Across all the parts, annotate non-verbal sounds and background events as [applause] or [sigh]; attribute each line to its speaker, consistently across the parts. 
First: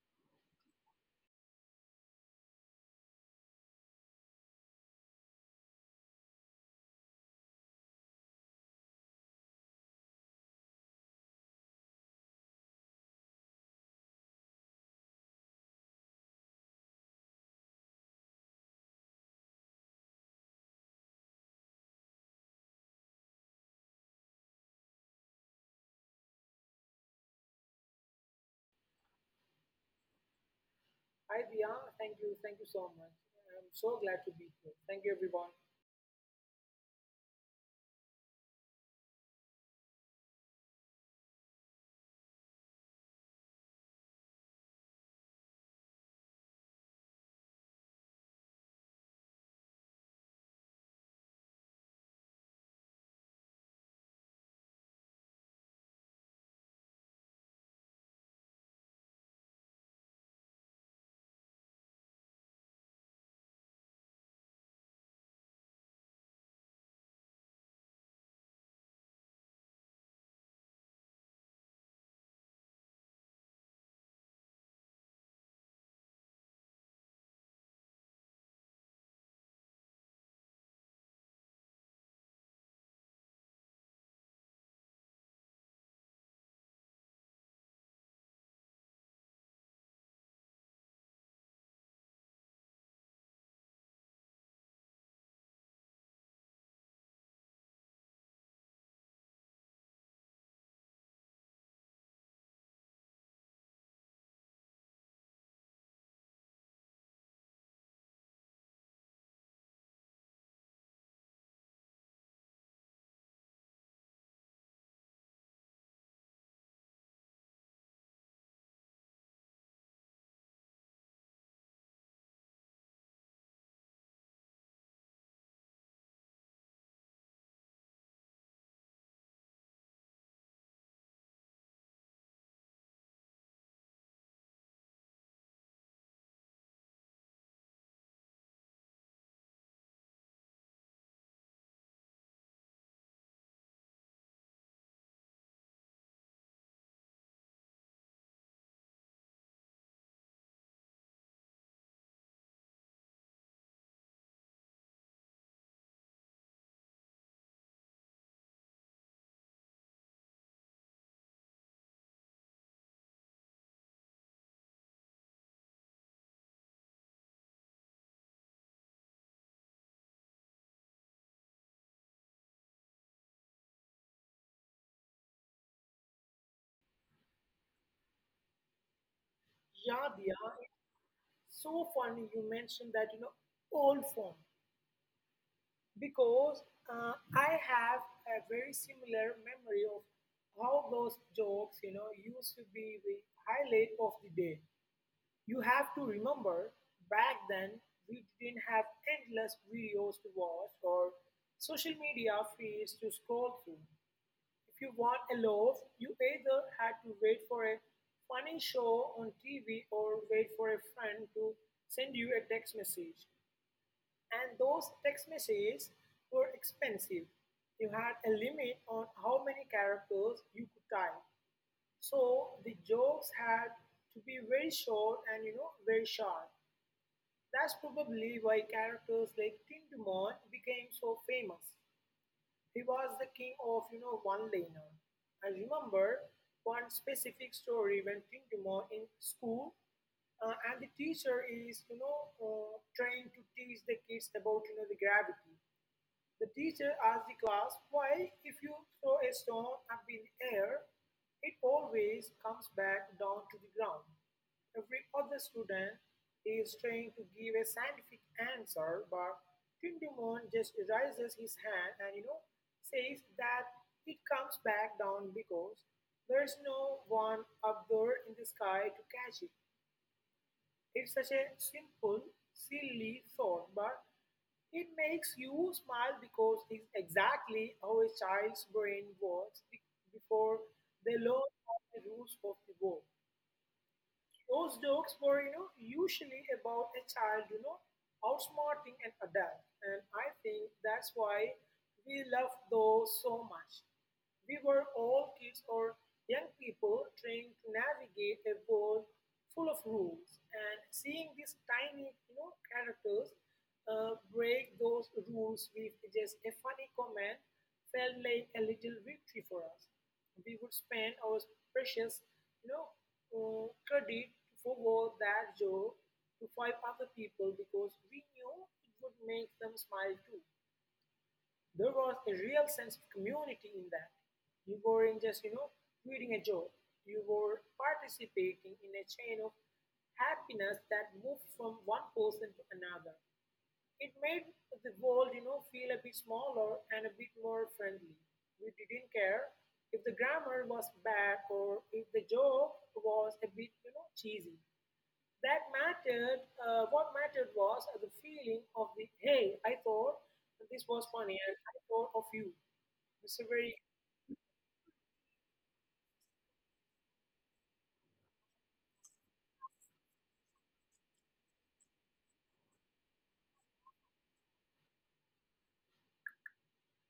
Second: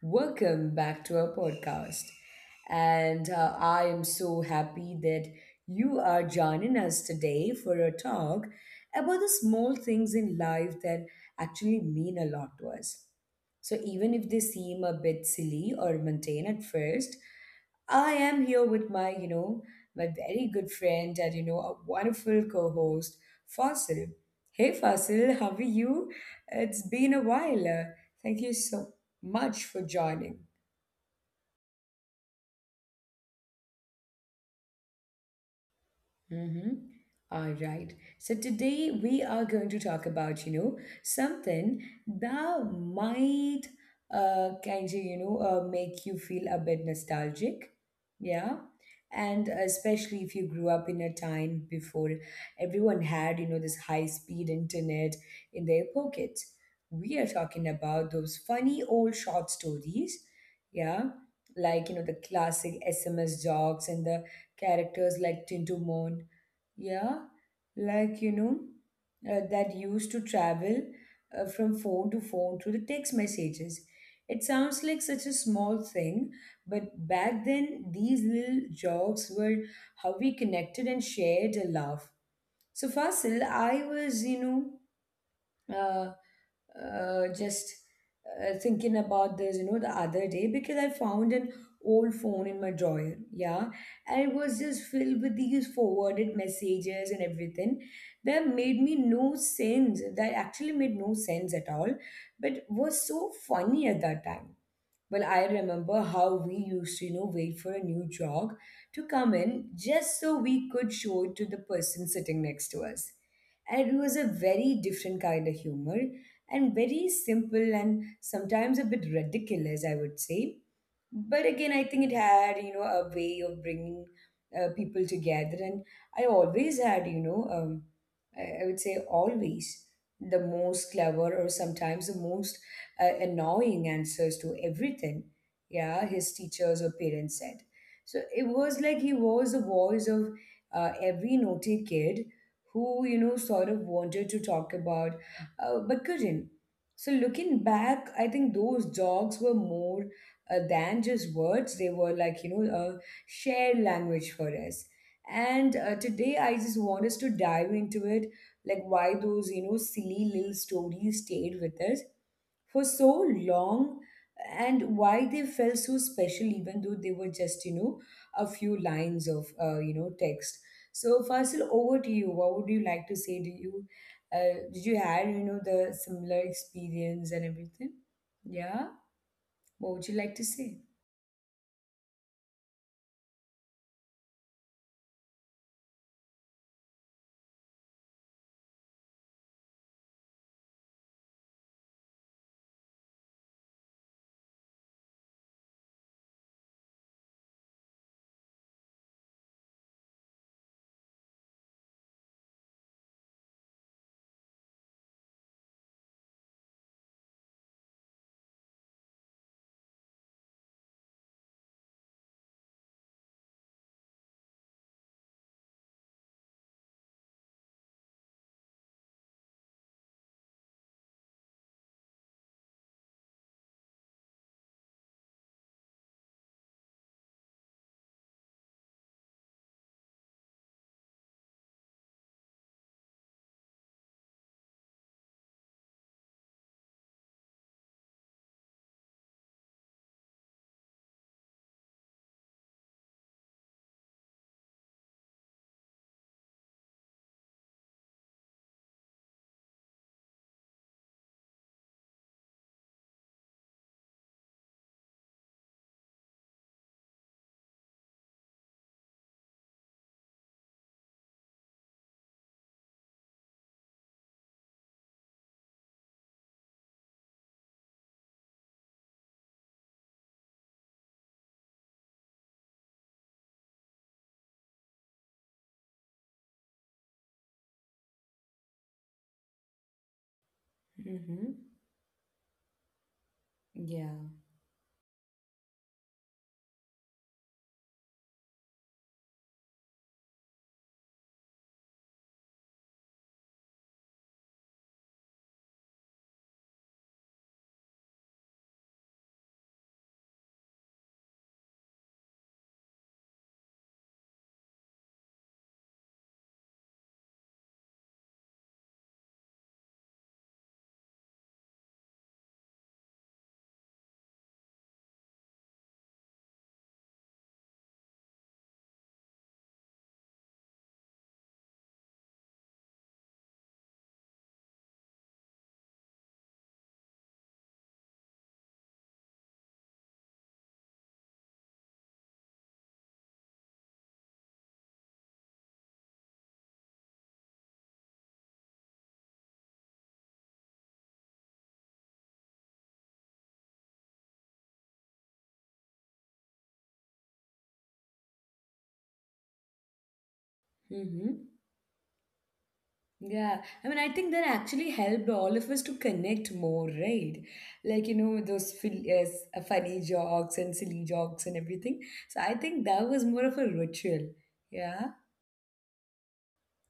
Speaker 1: welcome back to our podcast. And I am so happy that you are joining us today for a talk about the small things in life that actually mean a lot to us. So, even if they seem a bit silly or mundane at first, I am here with my my very good friend and, a wonderful co host, Fasil. Hey, Fasil, how are you? It's been a while. Thank you so much for joining.
Speaker 2: Hi Diya, thank you so much. I'm so glad to be here. Thank you everyone.
Speaker 1: Mm-hmm. All right. So today we are going to talk about, you know, something that might kind of make you feel a bit nostalgic. Yeah. And especially if you grew up in a time before everyone had, you know, this high-speed internet in their pockets. We are talking about those funny old short stories. Yeah. Like, you know, the classic SMS jokes and the characters like Tintumon, yeah, like that used to travel from phone to phone through the text messages. It sounds like such a small thing, but back then these little jokes were how we connected and shared a laugh. So Fasil, I was you know, uh, uh, just uh, thinking about this, you know, the other day because I found an old phone in my drawer, yeah, and it was just filled with these forwarded messages and everything that made me no sense, that actually made no sense at all, but was so funny at that time. Well, I remember how we used to, you know, wait for a new jog to come in just so we could show it to the person sitting next to us. And it was a very different kind of humor and very simple and sometimes a bit ridiculous, I would say, but again I think it had, you know, a way of bringing people together and I always had, you know, I would say always the most clever or sometimes the most annoying answers to everything, yeah, his teachers or parents said. So it was like he was the voice of every naughty kid who, you know, sort of wanted to talk about, but couldn't. So looking back, I think those dogs were more than just words. They were like, you know, a shared language for us. And today I just want us to dive into it, like why those, you know, silly little stories stayed with us for so long, and why they felt so special, even though they were just, you know, a few lines of, text. So, Fasil, over to you. What would you like to say? Do you, did you had, you know, the similar experience and everything? Yeah.
Speaker 2: Yeah,
Speaker 1: What would you
Speaker 2: Diya,
Speaker 1: like to say?
Speaker 2: it's so funny you mentioned that old phone because I have a very similar memory of how those jokes used to be the highlight of the day. You have to remember back then we didn't have endless videos to watch or social media feeds to scroll through. If you want a loaf, you either had to wait for a funny show on TV or wait for a friend to send you a text message. And those text messages were expensive. You had a limit on how many characters you could type. So the jokes had to be very short and very sharp. That's probably why characters like Tin Timon became so famous. He was the king of one-liner. I remember one specific story when Tintimo in school, and the teacher is trying to teach the kids about the gravity. The teacher asked the class why, if you throw a stone up in the air, it always comes back down to the ground. Every other student is trying to give a scientific answer, but Tindumon just raises his hand and says that it comes back down because there's no one up there in the sky to catch it. It's such a simple, silly thought, but it makes you smile because it's exactly how a child's brain works before they learn
Speaker 1: Mm-hmm.
Speaker 2: all the rules of the world.
Speaker 1: Yeah.
Speaker 2: Those jokes were, you know, usually about a child, you know, outsmarting an adult. And I think that's why we love those so much. We were all kids or young people trying to navigate a world full of rules, and seeing these tiny, you know, characters break those rules with just a funny comment felt like a little victory for us. We would spend our precious, you know, credit to forward that joke to five other people because we knew it would make them smile too. There was a real sense of community in that. You weren't just, you know, reading a joke. You were participating in a chain of happiness that moved from one person to another. It made the world, you know, feel a bit smaller and a bit more friendly. We didn't care if the grammar was bad or if the joke was a bit, you know, cheesy. That mattered. What mattered was the feeling of the hey, I thought this was funny,
Speaker 1: Mm-hmm.
Speaker 2: and I thought of you. It's a very.
Speaker 1: Yeah. I mean, I think that actually helped all of us to connect more, right? Like, you know, those yes, funny jokes and silly jokes and everything. So I think that was more of a ritual. Yeah.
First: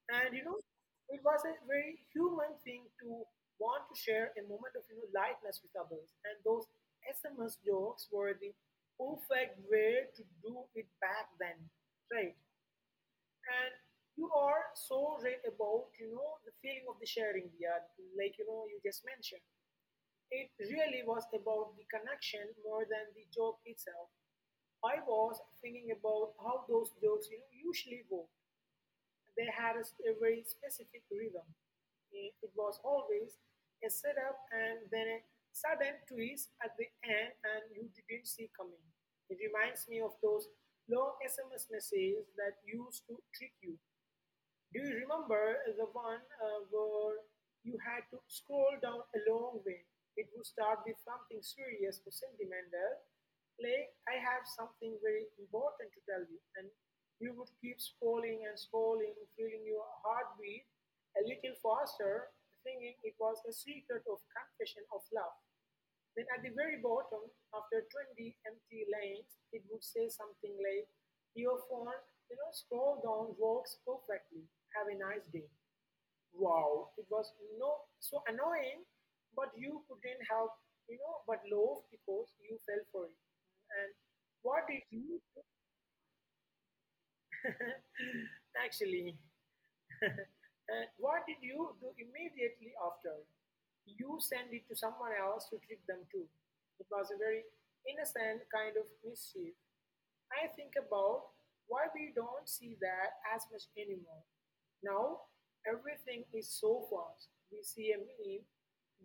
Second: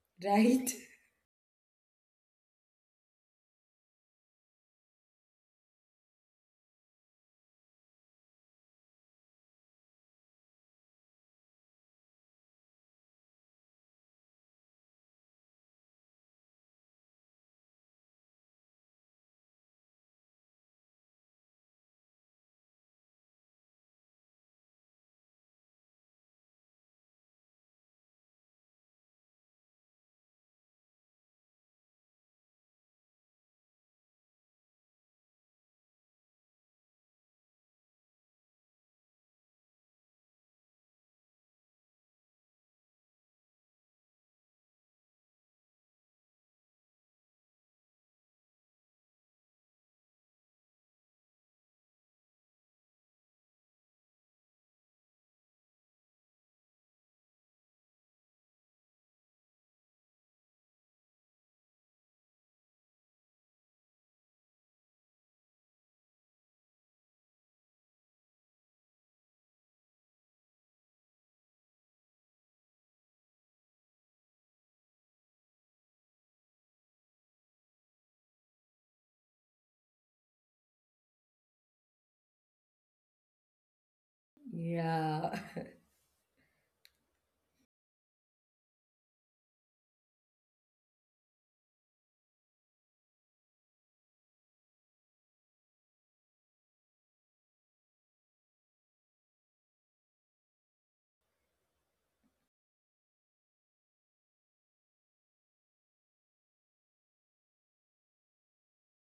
Speaker 2: And you know,
Speaker 1: Right? [laughs]
Speaker 2: it was a very human thing to want to share a moment of lightness with others. And those SMS jokes were the perfect way to do it back then, right? And you are so right about the feeling of the sharing, yeah, like you just mentioned. It really was about the connection more than the joke itself. I was thinking about how those jokes usually go, they had a very specific rhythm. It was always a setup and then a sudden twist at the end, and you didn't see coming. It reminds me of those long SMS messages that used to trick you. Do you remember the one where you had to scroll down a long way? It would start with something serious or sentimental, like "I have something very important to tell you," and you would keep scrolling and scrolling, feeling your heart beat a little faster, thinking it was a secret of confession of love. Then at the very bottom, after 20 empty lanes, it would say something like, "Your phone, you know, scroll down works perfectly. Have a nice day." Wow, it was no so annoying, but you couldn't have, you know, but love because you fell for it. And what did you
Speaker 1: Yeah.
Speaker 2: do?
Speaker 1: [laughs]
Speaker 2: [laughs] Actually? And what did you do immediately after? You send it to someone else to trick them too. It was a very innocent kind of mischief. I think about why we don't see that as much anymore. Now, everything is so fast. We see a meme,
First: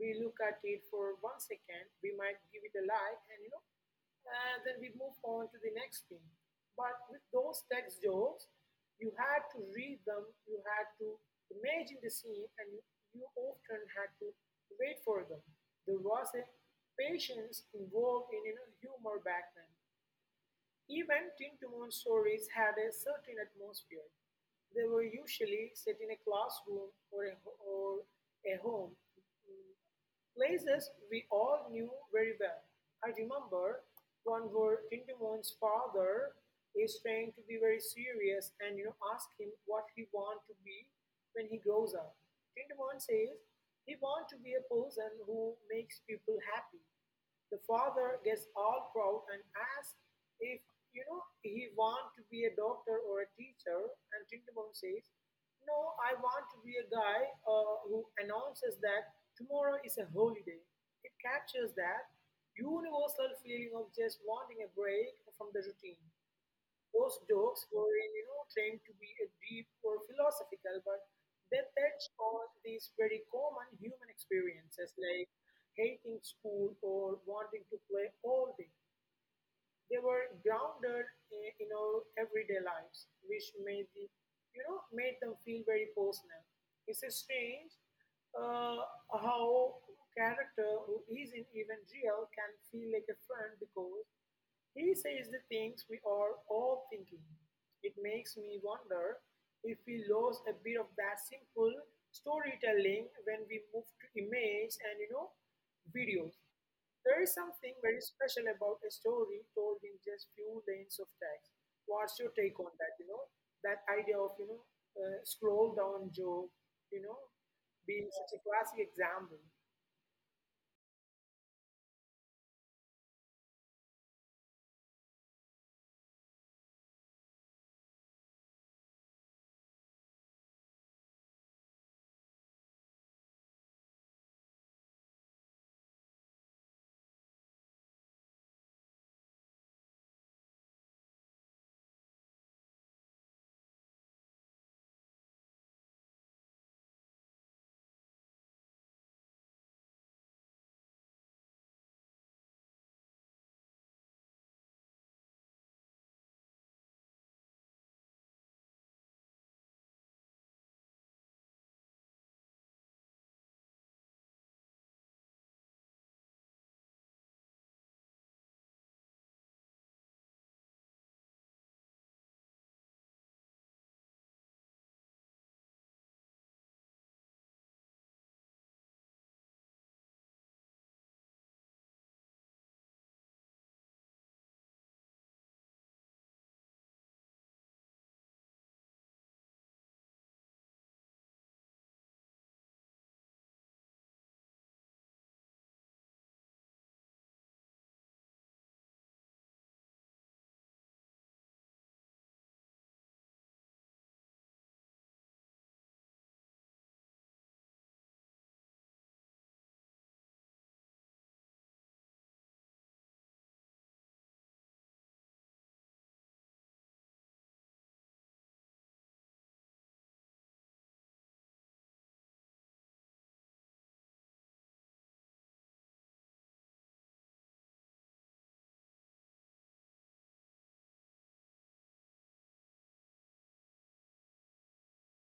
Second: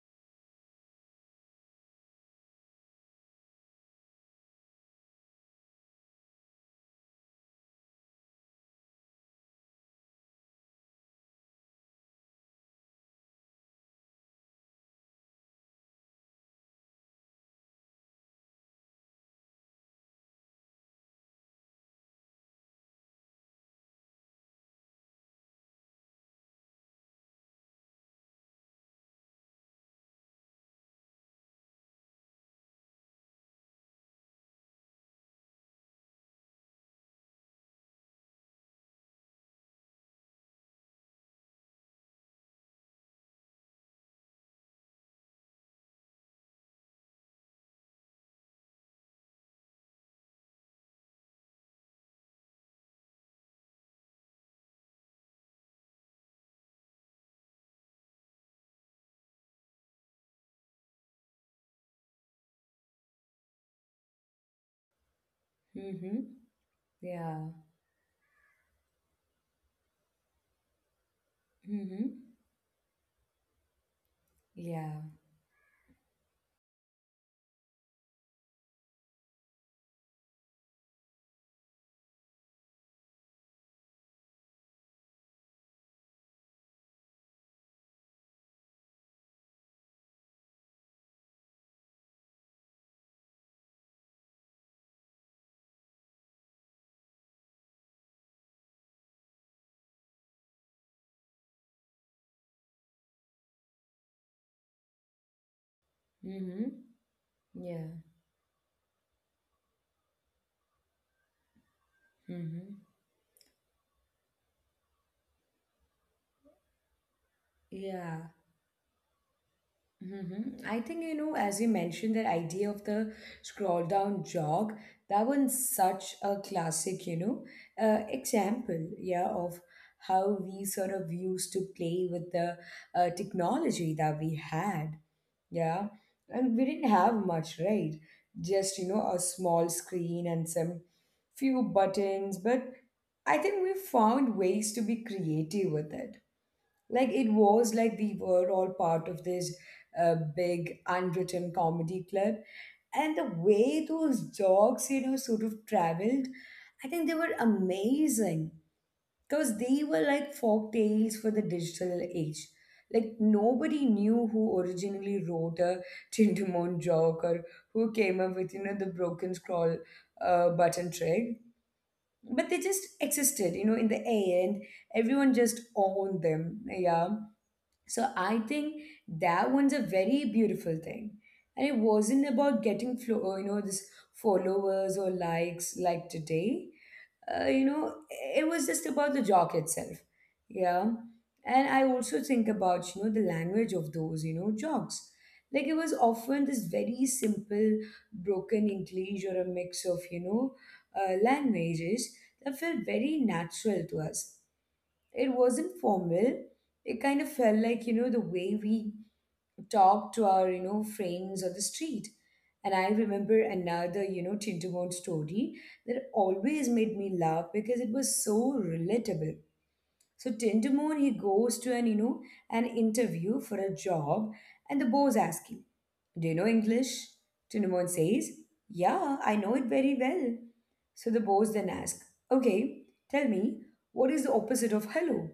Speaker 2: we look at it for 1 second, we might give it a like, and you know, and then we move on to the next thing. But with those text jokes, you had to read them, you had to imagine the scene, and you often had to wait for them. There was a patience involved in, you know, humor back then. Even Tin-Toon stories had a certain atmosphere. They were usually set in a classroom or a home, mm, places we all knew very well. I remember one where Tintamon's father is trying to be very serious and ask him what he want to be when he grows up. Tintamon says he want to be a person who makes people happy. The father gets all proud and asks if he want to be a doctor or a teacher, and Tintamon says, "No, I want to be a guy who announces that tomorrow is a holiday." It captures that universal feeling of just wanting a break from the routine.
Speaker 1: Mm-hmm.
Speaker 2: Those
Speaker 1: Yeah.
Speaker 2: jokes were, you know, trained to be a deep or philosophical, but they touched
Speaker 1: Mm-hmm.
Speaker 2: on these very common human
Speaker 1: Yeah.
Speaker 2: experiences like hating school or wanting to play all day. They were grounded in our everyday lives, which made the, you know, made them feel very personal. It's a strange uh, how character who isn't even real can feel like a friend because he says the things we are all thinking. It makes me wonder if we lose a bit of that simple storytelling when we move to images and videos.
Speaker 1: Mm-hmm.
Speaker 2: There is something
Speaker 1: Yeah.
Speaker 2: very special about a story told in just few lanes of text. What's your take on
Speaker 1: Mm-hmm.
Speaker 2: that? You know, that idea of scroll down Job, you know, being
Speaker 1: Yeah.
Speaker 2: such a classic example.
Speaker 1: Mm-hmm. I think, you know, as you mentioned, that idea of the scroll down jog, that one's such a classic, you know, example, yeah, of how we sort of used to play with the technology that we had, yeah. And we didn't have much, right? Just, you know, a small screen and some few buttons, but I think we found ways to be creative with it. Like it was like we were all part of this big unwritten comedy club, and the way those dogs, you know, sort of traveled, I think they were amazing, because they were like folk tales for the digital age. Like nobody knew who originally wrote a Tintamon joke or who came up with, you know, the broken scroll button trick, but they just existed, you know, in the air, and everyone just owned them, yeah. So I think that one's a very beautiful thing. And it wasn't about getting you know, this followers or likes like today. You know, it was just about the joke itself. Yeah. And I also think about, you know, the language of those, you know, jokes. Like it was often this very simple broken English or a mix of, you know, languages that felt very natural to us. It wasn't formal. It kind of felt like, you know, the way we talked to our, you know, friends on the street. And I remember another, you know, Tintamount story that always made me laugh because it was so relatable. So Tintamount, he goes to an, you know, an interview for a job, and the boss asking, do you know English? Tintamount says, yeah, I know it very well. So the boss then asks, okay, tell me, what is the opposite of hello?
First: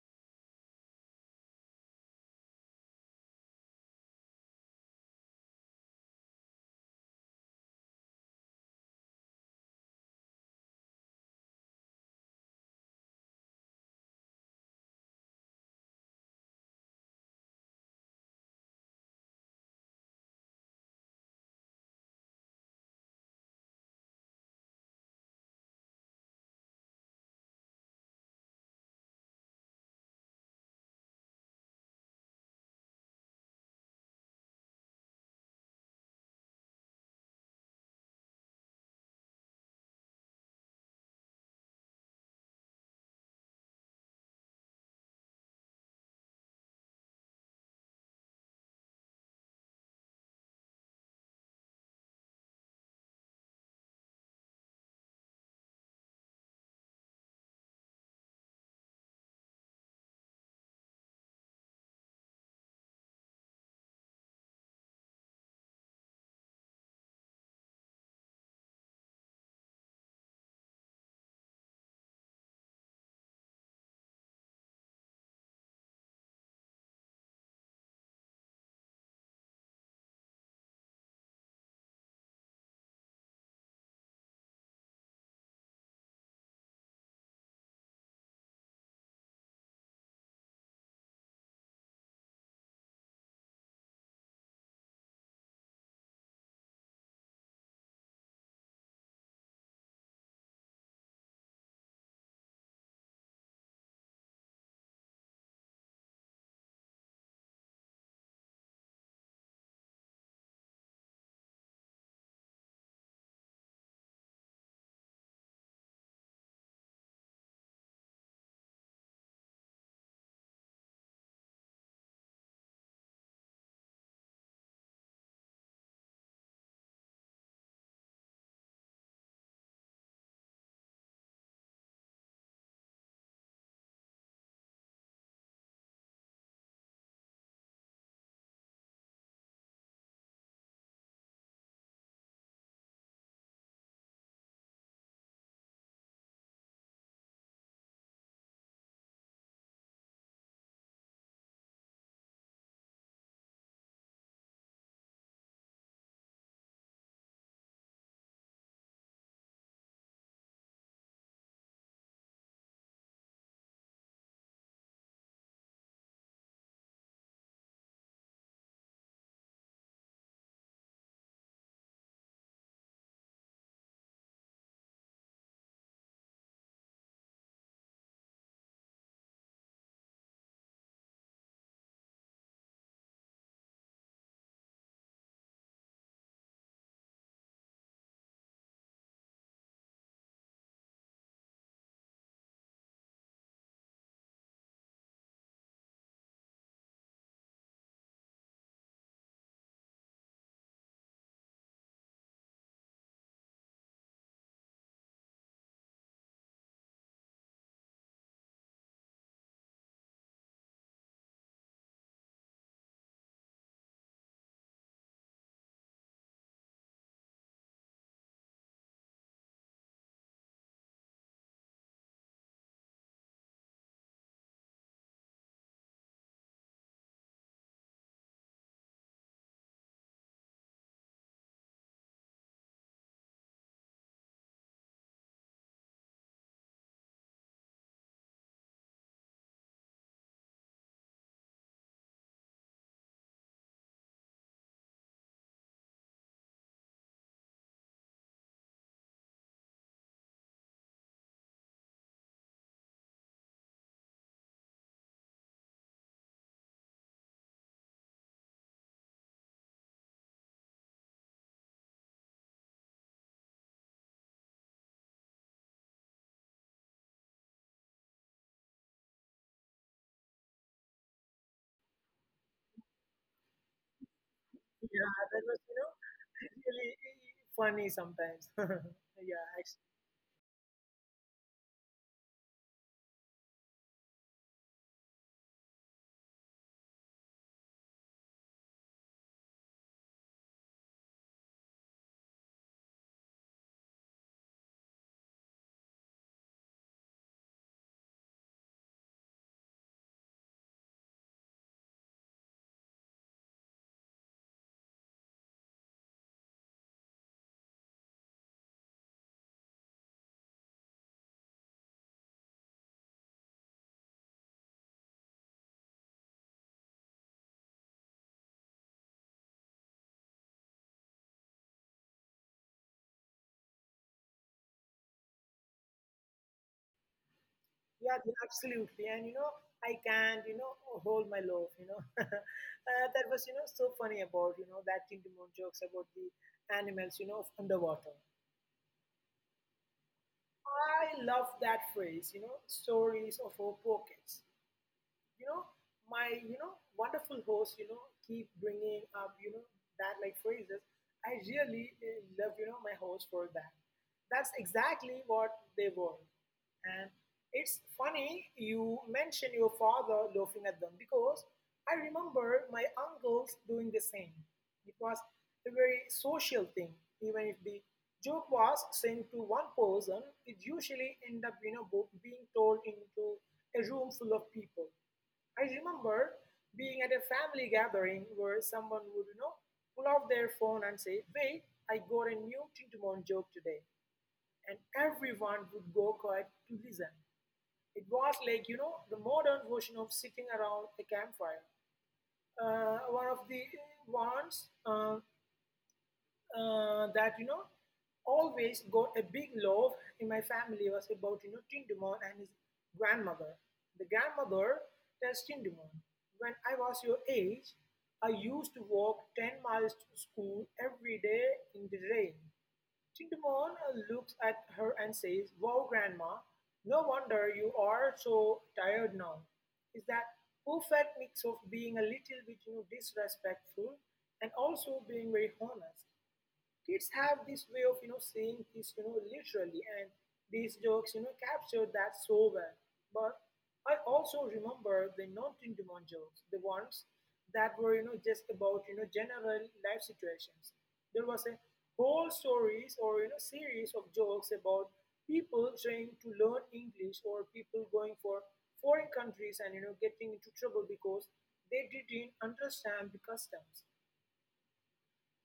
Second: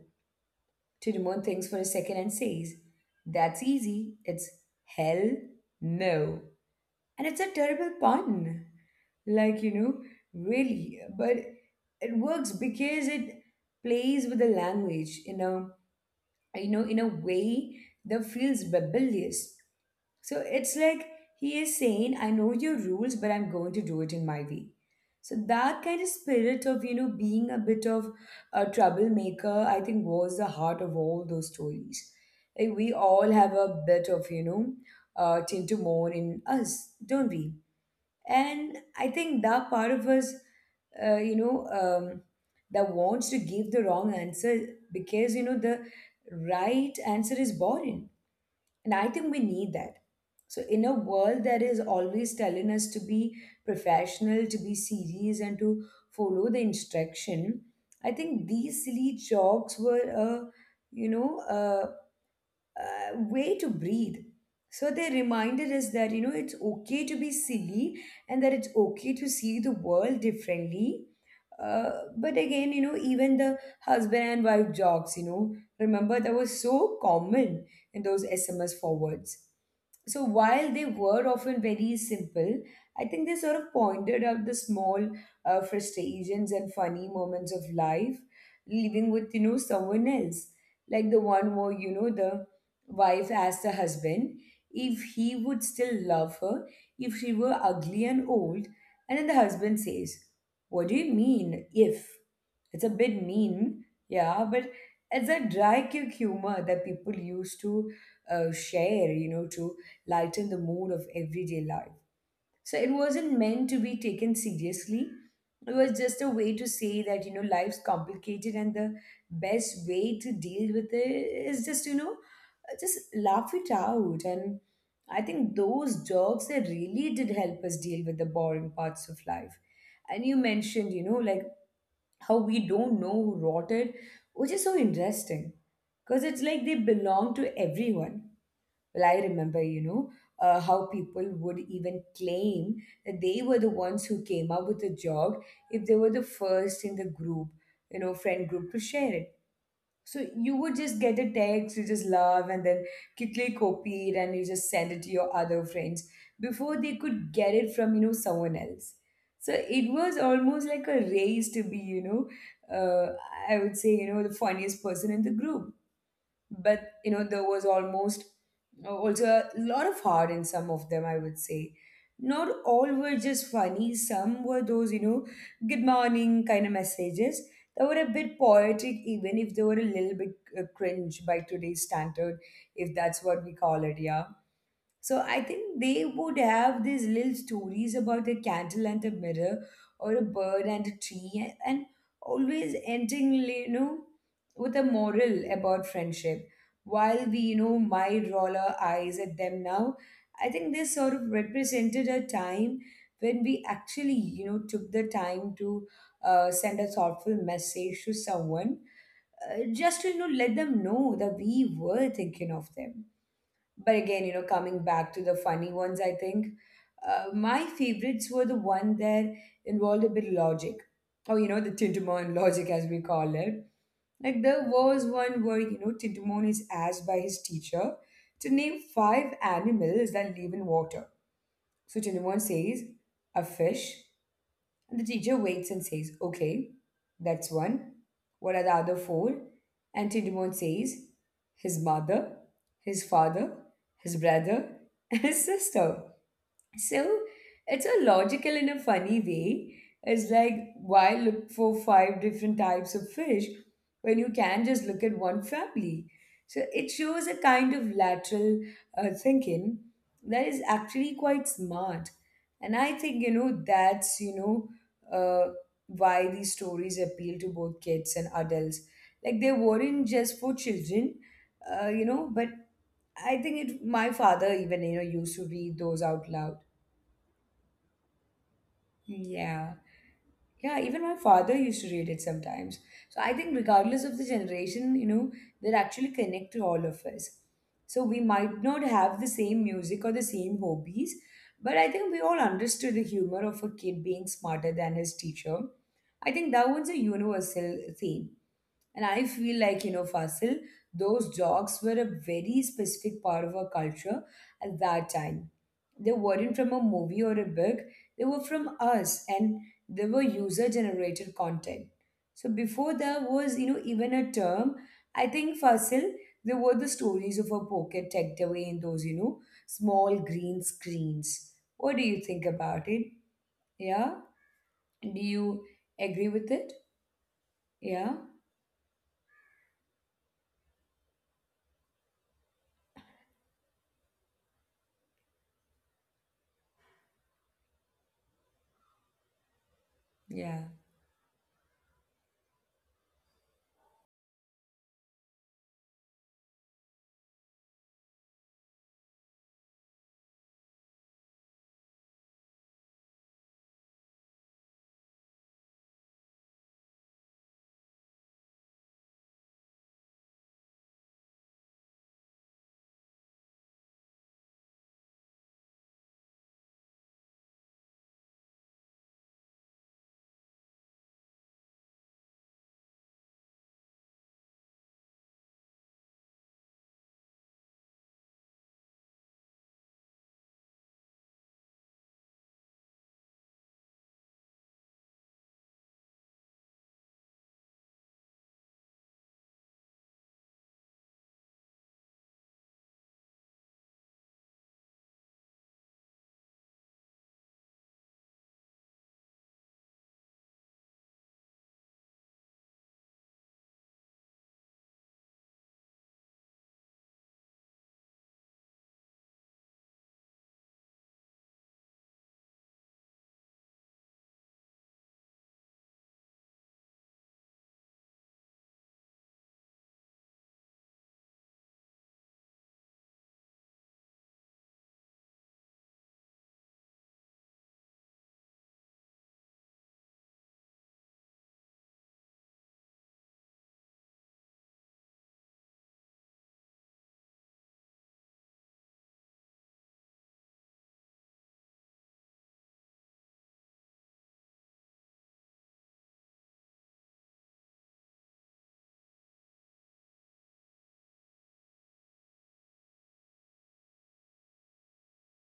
Speaker 1: To remove things for a second and says, that's easy. It's hell no. And it's a terrible pun. Like, you know, really. But it works because it plays with the language in a, you know, in a way that feels rebellious. So it's like he is saying, I know your rules, but I'm going to do it in my way. So that kind of spirit of, you know, being a bit of a troublemaker, I think was the heart of all those stories. Like we all have a bit of, you know, Tintamon in us, don't we? And I think that part of us, uh, you know, um, that wants to give the wrong answer, because, you know, the right answer is boring, and I think we need that. So, in a world that is always telling us to be professional, to be serious, and to follow the instruction, I think these silly jokes were a, you know, a, a way to breathe. So they reminded us that, you know, it's okay to be silly and that it's okay to see the world differently. But again, you know, even the husband and wife jokes, you know, remember that was so common in those SMS forwards. So while they were often very simple, I think they sort of pointed out the small frustrations and funny moments of life, living with, you know, someone else, like the one where, you know, the wife asked the husband if he would still love her if she were ugly and old, and then the husband says, what do you mean, if? It's a bit mean, yeah, but it's a dry kick humor that people used to share, you know, to lighten the mood of everyday life. So it wasn't meant to be taken seriously. It was just a way to say that, you know, life's complicated and the best way to deal with it is just, you know, just laugh it out. And I think those jokes, they really did help us deal with the boring parts of life. And you mentioned, you know, like how we don't know who wrote it, which is so interesting because it's like they belong to everyone. Well, I remember, you know, how people would even claim that they were the ones who came up with the jog if they were the first in the group, you know, friend group to share it. So you would just get a text, you just love, and then quickly copy it and you just send it to your other friends before they could get it from, you know, someone else. So it was almost like a race to be, you know, uh, I would say, you know, the funniest person in the group. But you know there was almost also a lot of heart in some of them, I would say. Not all were just funny. Some were those, you know, good morning kind of messages that were a bit poetic, even if they were a little bit cringe by today's standard, if that's what we call it, yeah. So I think they would have these little stories about a candle and a mirror, or a bird and a tree, and always ending, you know, with a moral about friendship. While we, you know, might roll our eyes at them now, I think this sort of represented a time when we actually, you know, took the time to send a thoughtful message to someone, just to, you know, let them know that we were thinking of them. But again, you know, coming back to the funny ones, I think my favorites were the one that involved a bit of logic, or you know, the Tintamon logic as we call it. Like there was one where, you know, Tintamon is asked by his teacher to name five animals that live in water. So Tintamon says a fish, and the teacher waits and says, "Okay, that's one. What are the other four?" And Tidimon says, "His mother, his father, his brother, [laughs] and his sister." So it's a logical in a funny way. It's like why look for five different types of fish when you can just look at one family? So it shows a kind of lateral thinking that is actually quite smart. And I think, uh, why these stories appeal to both kids and adults. Like they weren't just for children, but I think my father
Speaker 2: Yeah,
Speaker 1: even,
Speaker 2: [laughs] that
Speaker 1: used
Speaker 2: was
Speaker 1: to read those out
Speaker 2: [laughs]
Speaker 1: loud
Speaker 2: really funny sometimes. [laughs] yeah, ex-
Speaker 1: yeah. Yeah, even my father used to read it sometimes. So I think regardless of the generation, you know, they're actually connect to all of us. So we might not have the same music or the same hobbies, but I think we all understood the humor of a kid being smarter than his teacher. I think that one's a universal theme. And I feel like, you know, Fasil, those jokes were a very specific part of our culture at that time. They weren't from a movie or a book, they were from us and they were user generated content. So before there was, you know, even a term, I think Fasil, they were the stories of a pocket tucked away in those, you know, small green screens. What do you think about it? Yeah? Do you agree with it? Yeah?
Speaker 2: yeah, absolutely. And you know, I can't hold my love. You know, [laughs] that was so funny about that Tintin jokes about the animals of underwater.
Speaker 1: Yeah.
Speaker 2: I love that phrase, you know, stories of our pockets. You know, my wonderful host keep bringing up that like phrases. I really love my host for that. That's exactly what they were. And it's funny you mention your father laughing at them because I remember my uncles doing the same. It was a very social thing. Even if the joke was sent to one person, it usually end up being told into a room full of people. I remember being at a family gathering where someone would, you know, pull out their phone and say, "Wait, I got a new Tintamon joke today." And everyone would go quiet to listen. It was like, you know, the modern version of sitting around a campfire. One of the ones that you know always got a big love in my family was about Tindumon and his grandmother. The grandmother tells Tindumon, when I was your age, I used to walk 10 miles to school every day in the rain. Tindumon looks at her and says, "Wow, grandma, no wonder you are so tired now." Is that perfect mix of being a little bit, you know, disrespectful and also being very honest? Kids have this way of saying things literally, and these jokes captured that so well. But I also remember the non-tindemon jokes, the ones that were, you know, just about general life situations. There was a whole stories or series of jokes about people trying to learn english or people going for foreign countries and getting into trouble because they didn't understand the customs.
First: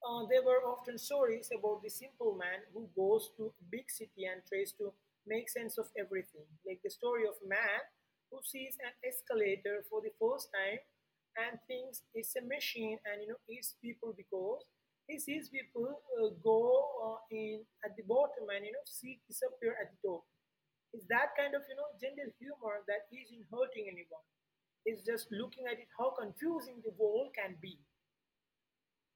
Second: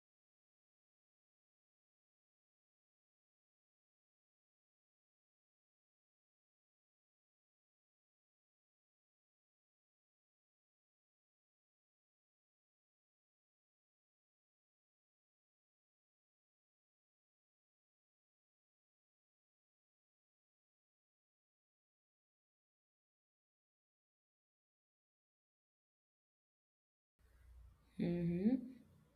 Speaker 2: There were often stories about the simple man who goes to big city and tries to make sense of everything, like the story of man who sees an escalator for the first time and thinks it's a machine and eats people because he sees people go in at the bottom and see disappear at the top. It's that kind of, you know, gentle humor that isn't hurting anyone. It's just looking at it how confusing the world can be.
Speaker 1: Mm-hmm.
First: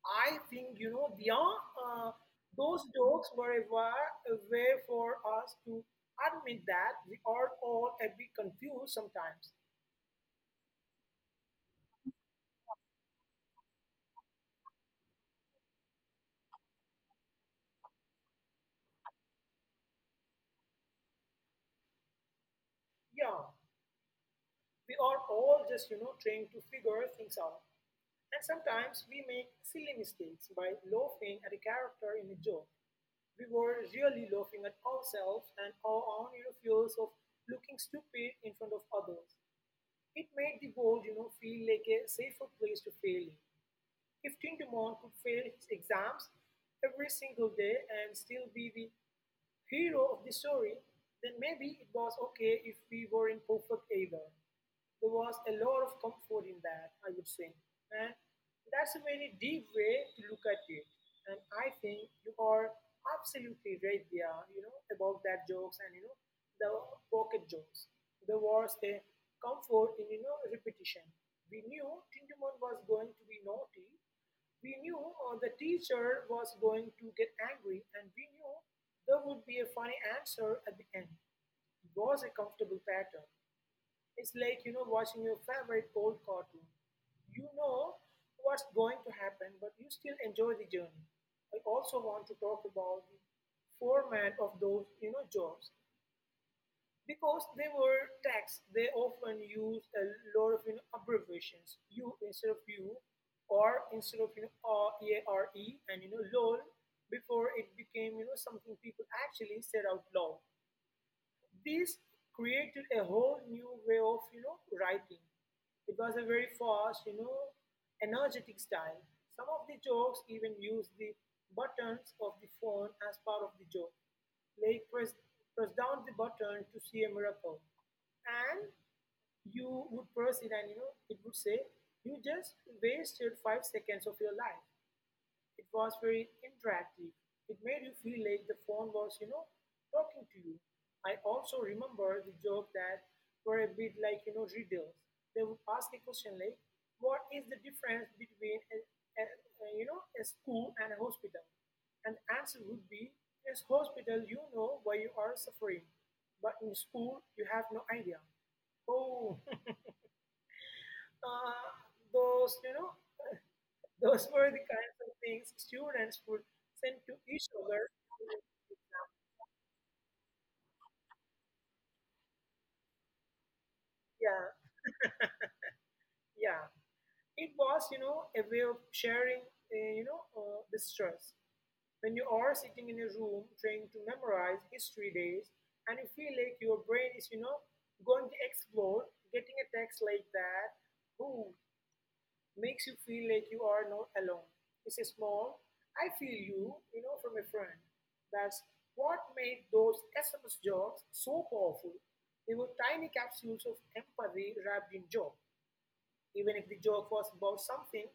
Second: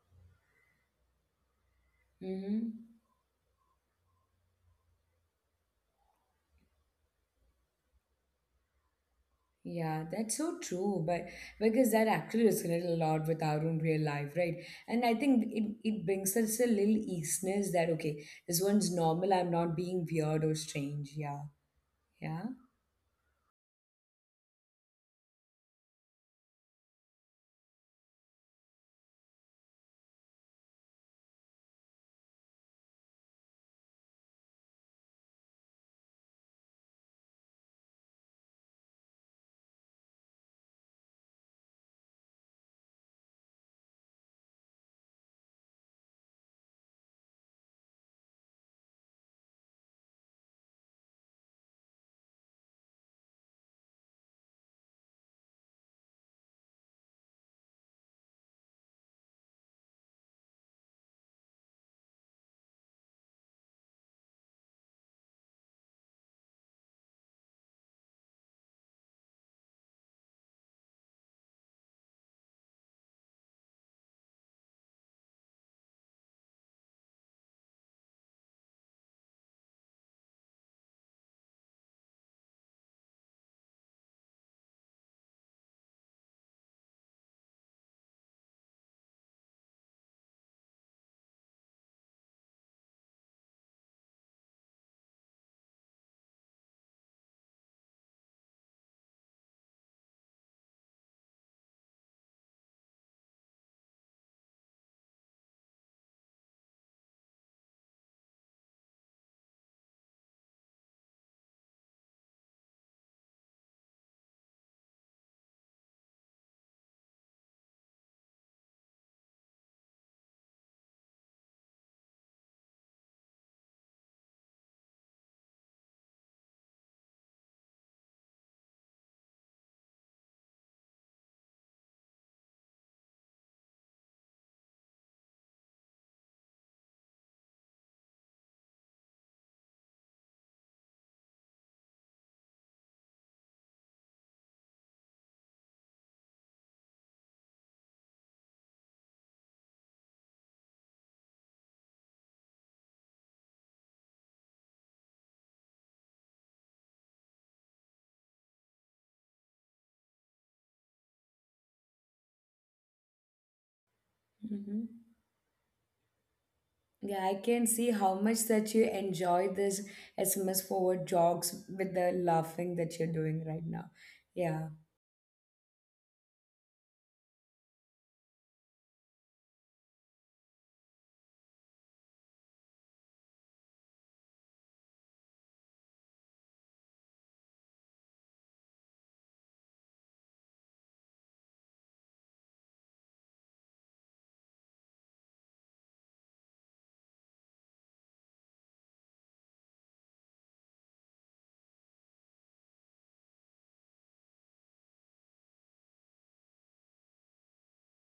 Speaker 2: I think, you know, beyond
Speaker 1: Mm-hmm.
Speaker 2: those jokes were a way for us to admit that we are all a bit confused sometimes.
Speaker 1: Yeah, that's so true. But because that actually resonates a lot with our own real life, right? And I think it brings us a little easiness that, okay, this one's normal. I'm not being weird or strange. Yeah. Yeah.
Speaker 2: Yeah, we are all just, you know, trying to figure things out, and sometimes we make silly mistakes by laughing at a character in a joke. We were really laughing at ourselves and our own fears of looking stupid in front of others. It made the world feel like a safer place to fail in. If Tintamon could fail his exams every single day and still be the hero of the story, then maybe it was okay if we weren't perfect either. There was a lot of comfort in that, I would say, and that's a very deep way to look at it. And I think you are absolutely right there, about that jokes and the pocket jokes. There was a comfort in repetition. We knew Tintamon was going to be naughty. We knew the teacher was going to get angry, and we knew there would be a funny answer at the end. It was a comfortable pattern. It's like, you know, watching your favorite old cartoon. You know what's going to happen, but you still enjoy the journey. I also want to talk about the format of those, you know, jobs. Because they were tags, they often use a lot of abbreviations. You instead of you, or instead of R, E, R, E, and LOL before it became, you know, something people actually said out loud. This created a whole new way of writing. It was a very fast, you know, energetic style. Some of the jokes even used the buttons of the phone as part of the joke. Like press down the button to see a miracle, and you would press it, and it would say you just wasted 5 seconds of your life. It was very interactive. It made you feel like the phone was, you know, talking to you. I also remember the joke that were a bit like, you know, riddles. They would ask a question like, what is the difference between a school and a hospital? And the answer would be, yes, hospital, you know why you are suffering. But in school, you have no idea. Oh, [laughs] uh, those, those were the
Speaker 1: Mm-hmm.
Speaker 2: kinds of things students would send to
Speaker 1: Yeah,
Speaker 2: each
Speaker 1: I can
Speaker 2: other.
Speaker 1: see how much that you enjoy this SMS forward jogs with the laughing that you're doing right now.
Speaker 2: Yeah,
Speaker 1: Yeah.
Speaker 2: yeah. It was, you know, a way of sharing, the stress. When you are sitting in a room trying to memorize history days and you feel like your brain is, you know, going to explode, getting a text like that, ooh, makes you feel like you are not alone. It's a small, I feel you, you know, from a friend. That's what made those SMS jobs so powerful. They were tiny capsules of empathy wrapped in job even if the joke was about something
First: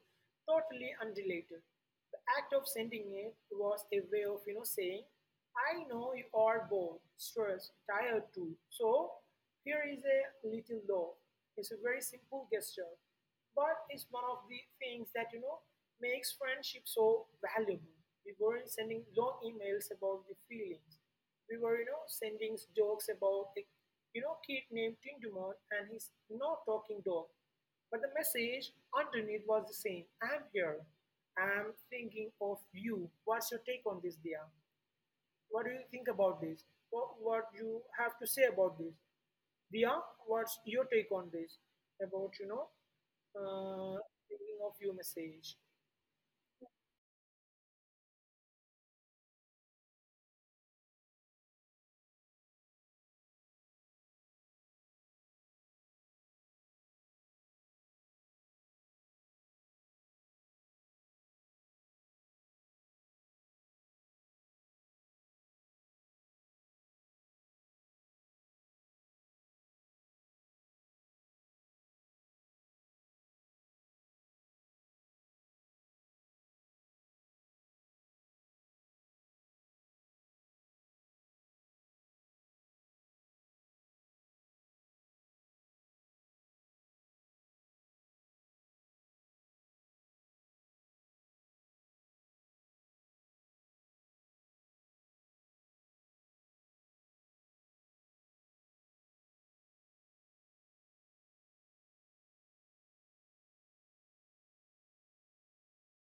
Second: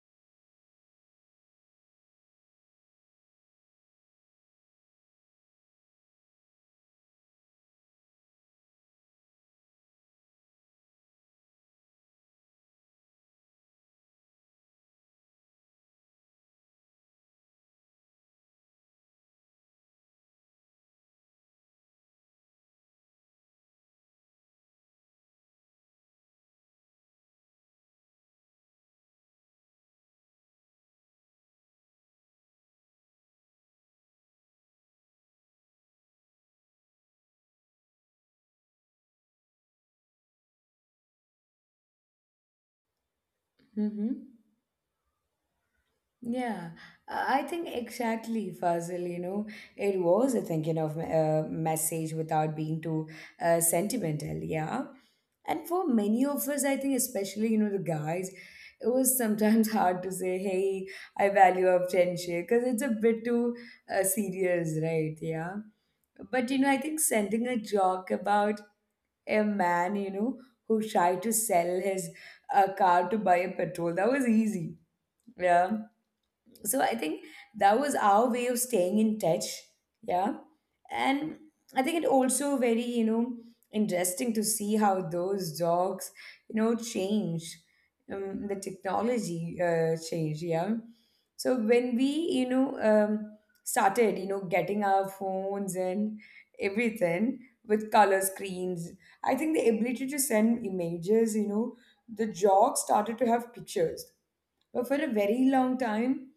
Speaker 2: totally unrelated. The act of sending it was a way of, you know, saying, I know you are bored, stressed, tired too. So here is a little law. It's a very simple gesture, but it's one of the things that, you know, makes friendship so valuable. We weren't sending long emails about the feelings. We were, you know, sending jokes about the, you know, kid named Tindumon and his no talking dog but the message underneath was the same I'm here. I'm thinking of you. What's your take on this, Dia? What do you think about this? What you have to say about this? Dia, what's your take on this? About, uh,
Speaker 1: Mm-hmm.
Speaker 2: thinking of you message.
Speaker 1: Yeah, I think exactly, Fazil. You know, it was a thinking of a message without being too sentimental. Yeah. And for many of us, I think, especially, you know, the guys, it was sometimes [laughs] hard to say, "Hey, I value our friendship," because it's a bit too serious, right? Yeah. But, you know, I think sending a joke about a man, you know, who tried to sell his car to buy a petrol, that was easy. Yeah, so I think that was our way of staying in touch. Yeah. And I think it also very, you know, interesting to see how those dogs, you know, change, the technology change. Yeah. So when we, you know um, started, you know, getting our phones and everything with color screens, I think the ability to send images, you know, the dogs started to have pictures. But for a very long time,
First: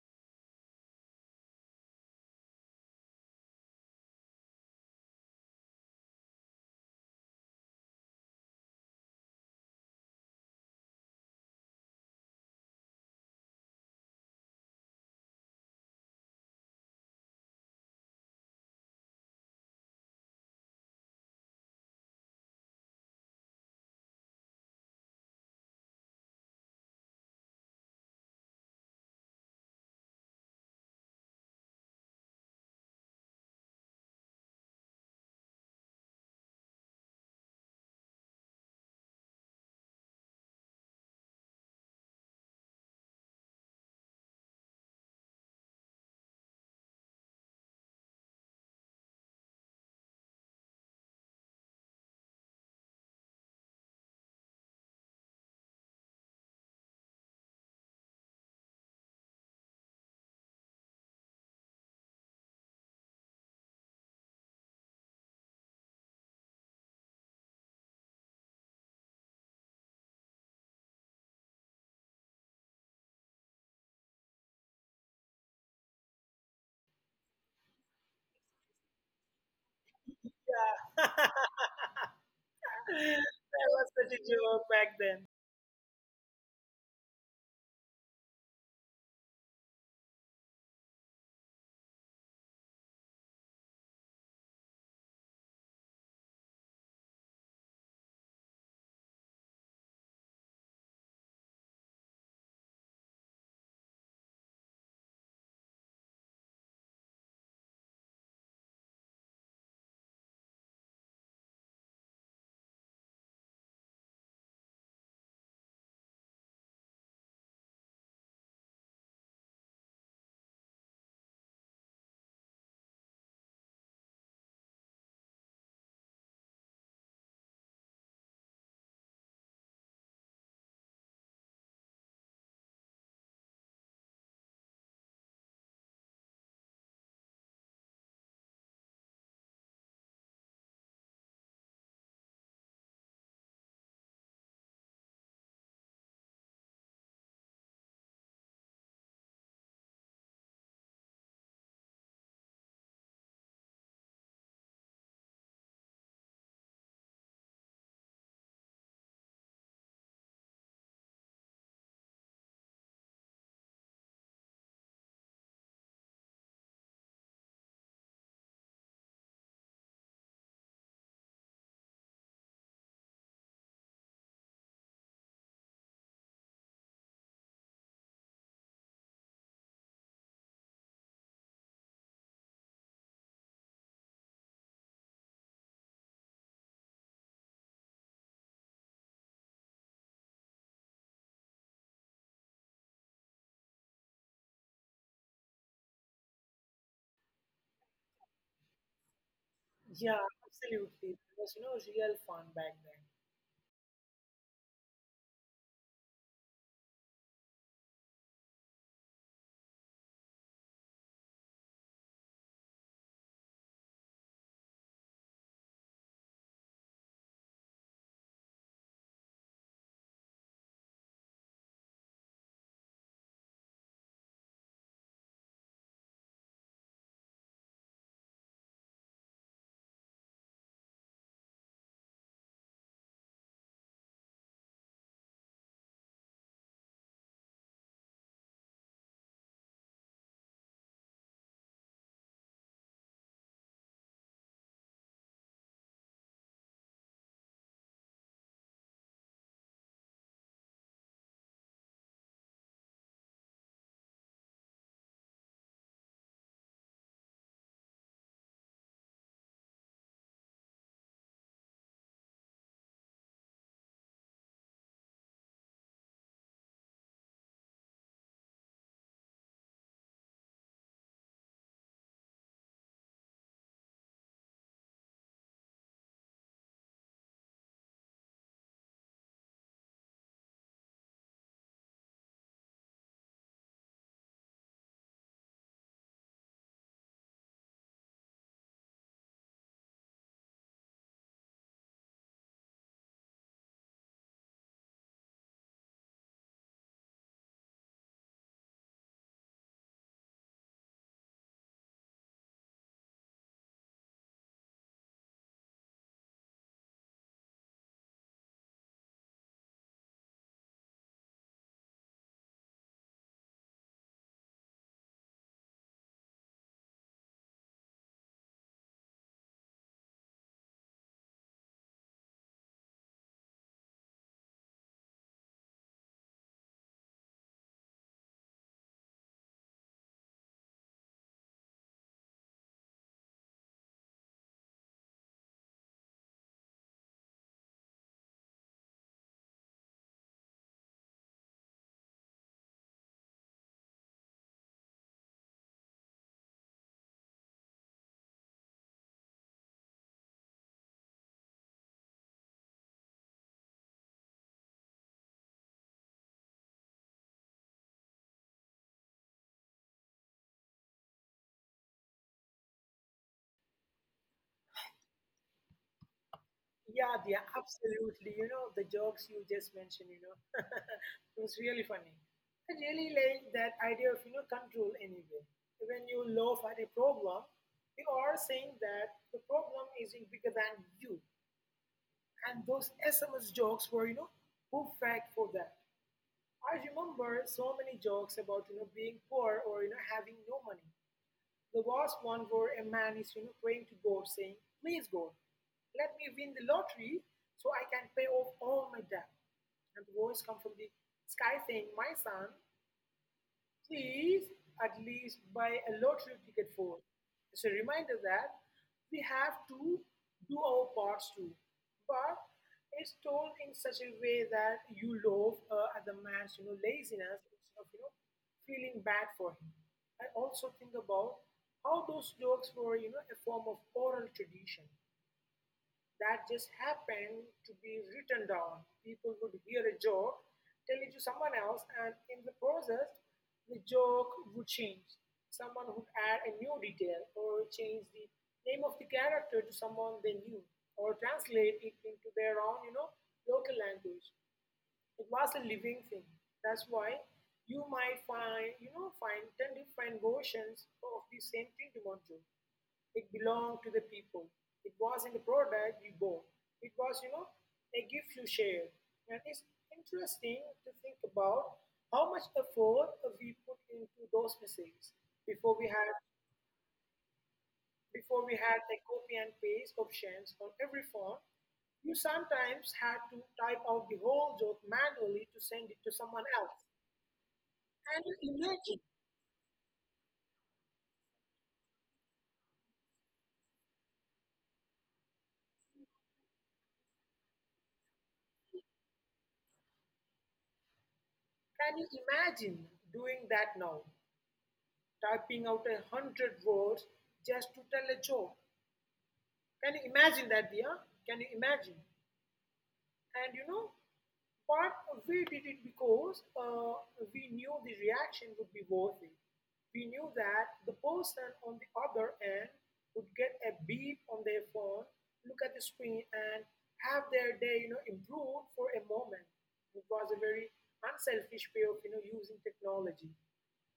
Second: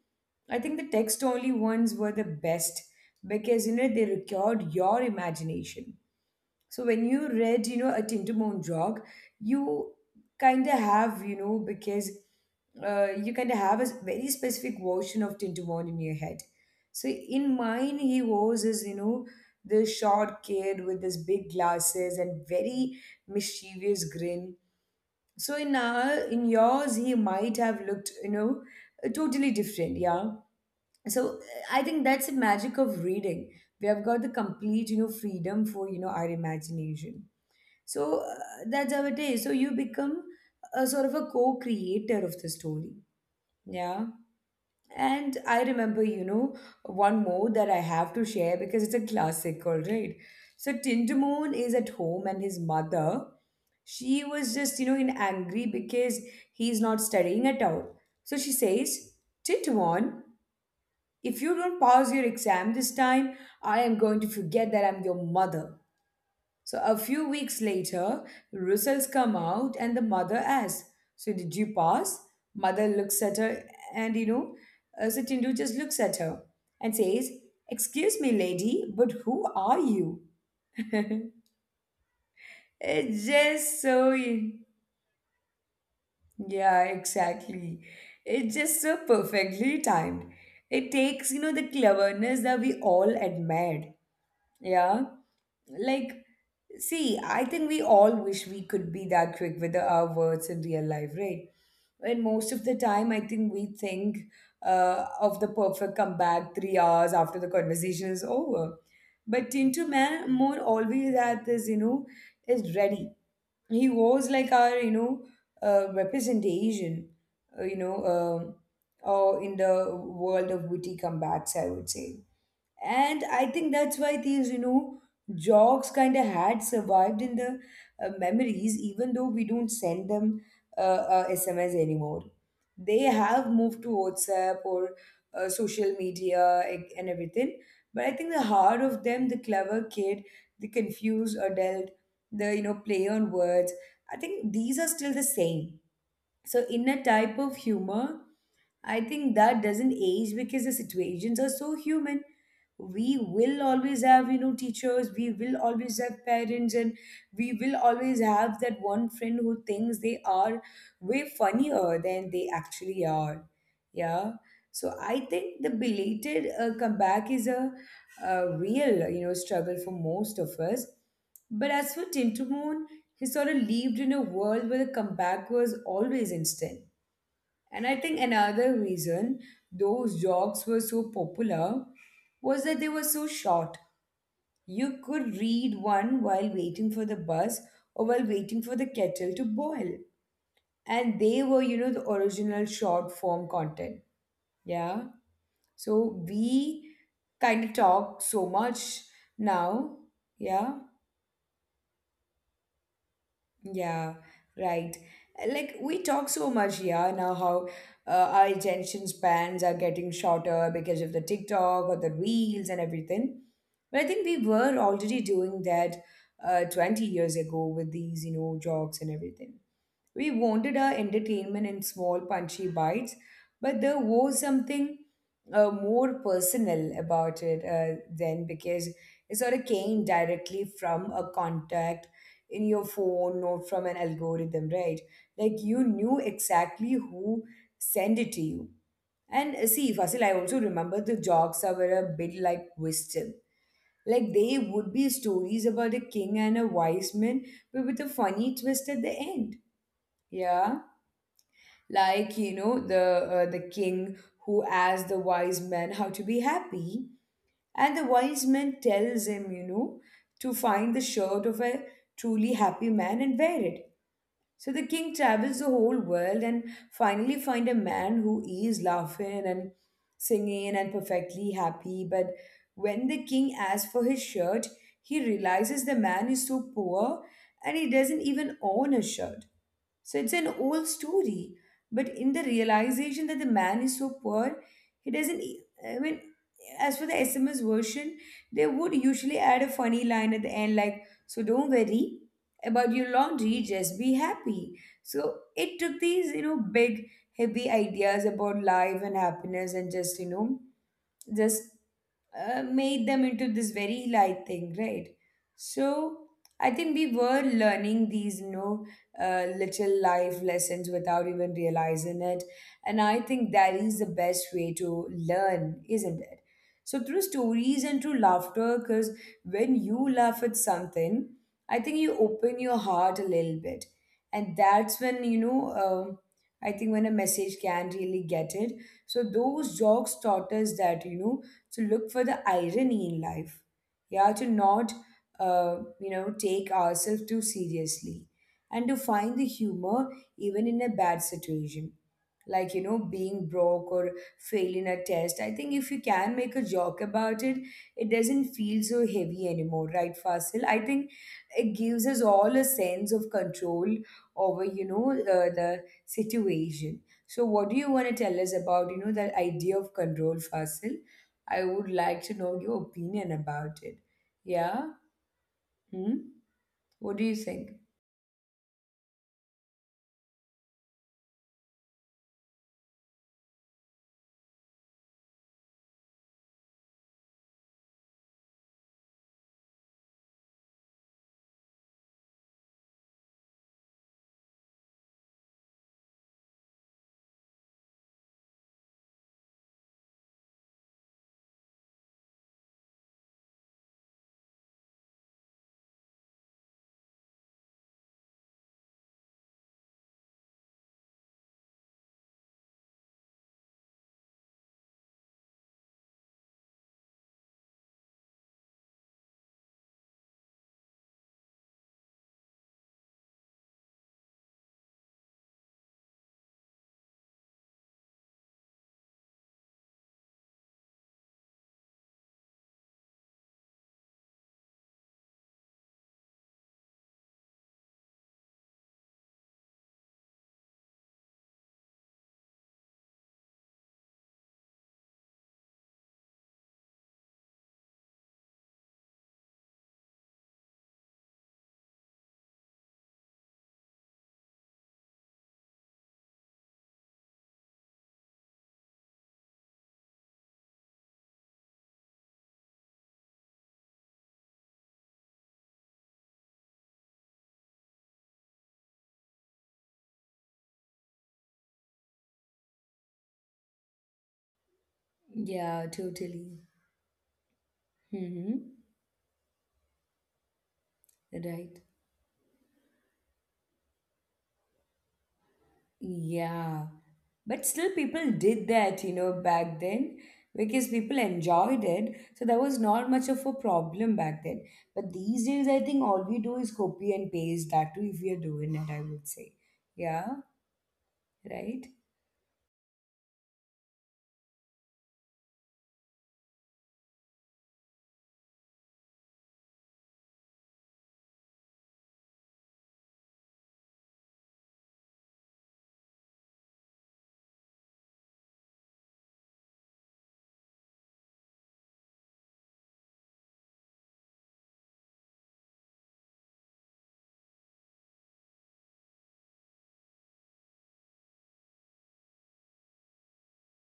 Speaker 1: I think the text only ones were the best because you know they required your imagination. So when you read, you know, a Tintamon Jog, you kind of have, you know, because you kind of have a very specific version of Tintamon in your head. So in mine, he was is you know the short kid with his big glasses and very mischievous grin. So in in yours, he might have looked, you know, totally different. Yeah. So I think that's the magic of reading. We have got the complete, you know, freedom for you know our imagination. So uh, that's how it is. So you become a sort of a co-creator of the story. Yeah. And I remember, you know, one more that I have to share because it's a classic, all right. So Tindamoon is at home and his mother, she was just, you know, in angry because he's not studying at all. So she says, "Tindamoon, if you don't pass your exam this time, I am going to forget that I'm your mother." So a few weeks later, results come out and the mother asks, "So did you pass?" Mother looks at her and, you know, Tindu just looks at her and says, "Excuse me, lady, but who are you?"
Speaker 2: Yeah. [laughs]
Speaker 1: [laughs] It's
Speaker 2: That was such
Speaker 1: just
Speaker 2: a
Speaker 1: so,
Speaker 2: joke back then.
Speaker 1: yeah, exactly. It's just so perfectly timed. It takes, you know, the cleverness that we all admired. Yeah. Like, see, I think we all wish we could be that quick with our words in real life, right? And most of the time, I think we think of the perfect comeback 3 hours after the conversation is over. But Tinto Man more always at this, you know, is ready. He was like our, you know, representation, uh, you know, um or in the world of witty comebacks, I would say. And I think that's why these, you know, jokes kind of had survived in the memories, even though we don't send them sms anymore. They have moved to WhatsApp or social media and everything. But I think the heart of them, the clever kid, the confused adult, the, you know, play on words, I think these are still the same. So in a type of humor, I think that doesn't age because the situations are so human. We will always have, you know, teachers, we will always have parents, and we will always have that one friend who thinks they are way funnier than they actually are. Yeah. So I think the belated comeback is a real, you know, struggle for most of us. But as for Tintamoon, he sort of lived in a world where the comeback was always instant. And I think another reason those jogs were so popular was that they were so short. You could read one while waiting for the bus or while waiting for the kettle to boil. And they were, you know, the original short form content. Yeah. So we kind of talk so much now.
Speaker 2: Yeah,
Speaker 1: Yeah.
Speaker 2: absolutely. It was, you know, real fun back then.
Speaker 1: Yeah, right. Like we talk so much, yeah, now how our attention spans are getting shorter because of the TikTok or the reels and everything. But I think we were already doing that 20 years ago with these, you know, jogs and everything. We wanted our entertainment in small, punchy bites, but there was something more personal about it then because it sort of came directly from a contact in your phone, not from an algorithm, right? Like you knew exactly who sent it to you. And see, Fasil, I also remember the jokes that were a bit like wisdom. Like they would be stories about a king and a wise man, but with a funny twist at the end. Yeah, like, you know, the king who asks the wise man how to be happy, and the wise man tells him, you know, to find the shirt of a truly happy man and wear it. So the king travels the whole world and finally find a man who is laughing and singing and perfectly happy, but when the king asks for his shirt, he realizes the man is so poor and he doesn't even own a shirt. So it's an old story. But in the realization that the man is so poor, he doesn't. E- I mean, as for the SMS version, they would usually add a funny line at the end, like, "So don't worry about your laundry, just be happy." So it took these, you know, big, heavy ideas about life and happiness and just, you know, just made them into this very light thing, right? So I think we were learning these, you know, little life lessons without even realizing it. And I think that is the best way to learn, isn't it? So through stories and through laughter, because when you laugh at something, I think you open your heart a little bit. And that's when, I think when a message can't really get it. So those jokes taught us that, you know, to look for the irony in life. Yeah, to not, you know, take ourselves too seriously and to find the humor even in a bad situation, like, you know, being broke or failing a test. I think if you can make a joke about it, it doesn't feel so heavy anymore, right, Fasil? I think it gives us all a sense of control over, you know, the situation. So what do you want to tell us about, you know, that idea of control, Fasil? I would like to know your opinion about it. Yeah. Hmm?
Speaker 2: Yeah,
Speaker 1: What do you
Speaker 2: yeah,
Speaker 1: think?
Speaker 2: absolutely. You know, the jokes you just mentioned, you know, [laughs] it was really funny. I really like that idea of, you know, control anyway. When you laugh at a problem, you are saying that the problem is bigger than you. And those SMS jokes were, you know, perfect for that. I remember so many jokes about, being poor or, having no money. There was one where a man is praying to God, saying, please, God, let me win the lottery so I can pay off all my debt. And the voice comes from the sky saying, my son, please, at least buy a lottery ticket for. It's a reminder that we have to do our parts too. But it's told in such a way that you love at the man's laziness instead of feeling bad for him. I also think about how those jokes were a form of oral tradition that just happened to be written down. People would hear a joke, tell it to someone else, and in the process, the joke would change. Someone would add a new detail or change the name of the character to someone they knew or translate it into their own, you know, local language. It was a living thing. That's why you might find 10 different versions of the same Tintamon joke it belonged to the people. It wasn't a product you bought. It was, you know, a gift you shared. And it's interesting to think about how much effort we put into those messages before we
Speaker 1: Yeah,
Speaker 2: had
Speaker 1: totally.
Speaker 2: before we had
Speaker 1: Mm-hmm.
Speaker 2: a copy and paste options on every phone.
Speaker 1: Right.
Speaker 2: You sometimes had to type out the whole joke manually to send it to someone else.
Speaker 1: Yeah, but still, people did that, you know, back then because people enjoyed it. So that was not much of a problem back then. But these days, I think all we do is copy and paste that too, if we are doing it, I would say. Yeah, right?
Speaker 2: Can you imagine doing that now? Typing out a hundred words just to tell a joke. Can you imagine that, Dia? Can you imagine? And you know, but we did it because we knew the reaction would be worth it. We knew that the person on the other end would get a beep on their phone, look at the screen, and have their day, you know, improved for a moment. It was a very unselfish way of, you know, using technology.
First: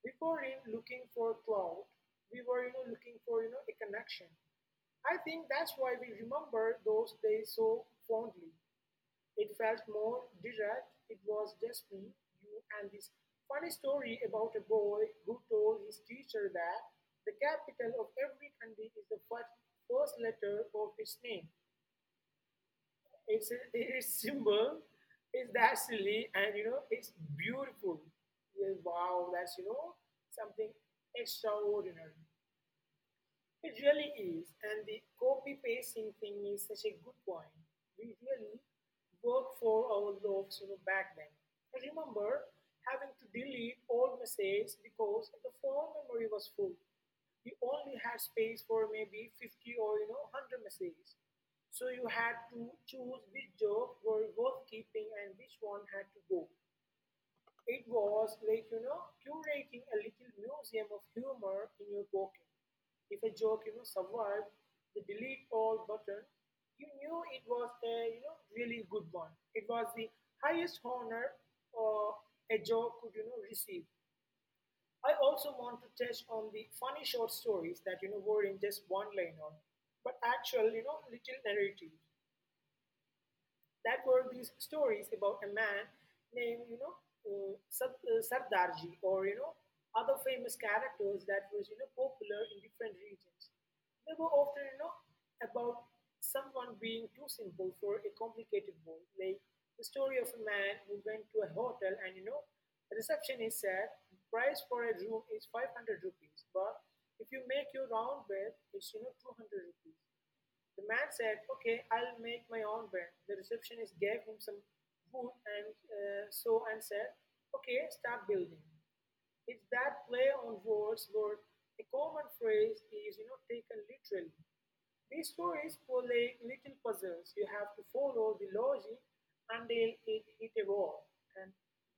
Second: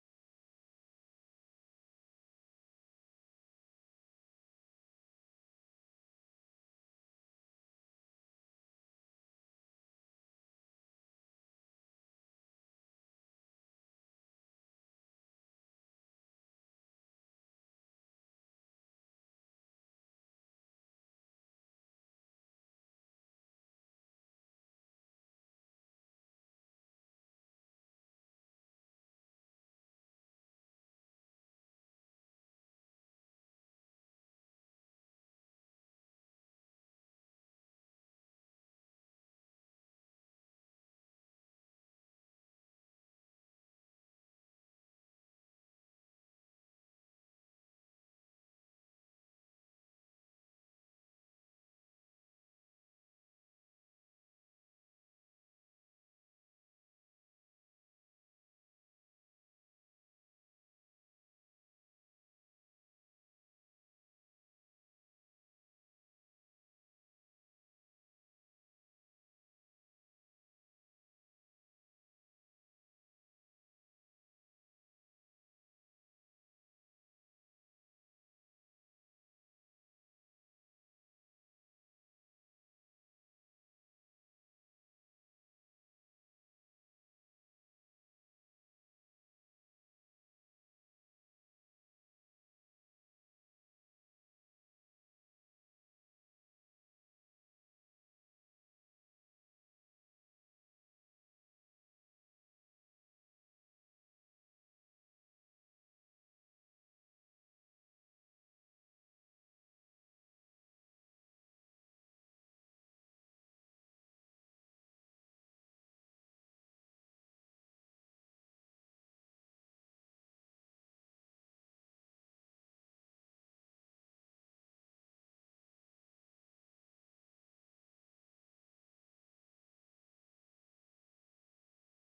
Speaker 2: We were in looking for cloud. We were, you know, looking for, you know, a connection. I think that's why we remember those days so fondly. It felt more direct. It was just me, you, and this funny story about a boy who told his teacher that the capital of every country is the first letter of its name. It's, its symbol is that silly and you know it's beautiful. Yeah, wow, that's something extraordinary. It really is, and the copy pasting thing is such a good point. We really worked for our loaves you know, back then. I remember having to delete all messages because the phone memory was full. You only had space for maybe 50 or 100 messages. So you had to choose which job were worth keeping and which one had to go. It was like, you know, curating a little museum of humor in your pocket. If a joke, you know, survived the delete all button, you knew it was a, you know, really good one. It was the highest honor uh, a joke could, you know, receive. I also want to touch on the funny short stories that, you know, were in just one line on, but actual, you know, little narrative that were these stories about a man named, Sardarji or, you know, other famous characters that was, you know, popular in different regions. They were often, you know, about someone being too simple for a complicated world. Like the story of a man who went to a hotel and, you know, the receptionist said, the price for a room is 500 rupees, but if you make your round bed, it's, you know, 200 rupees. The man said, "Okay, I'll make my own bed." The receptionist gave him some wood and saw and said, "Okay, start building." It's that play on words where a common phrase is you know taken literally. These stories were like little puzzles. You have to follow the logic until it hit a wall. And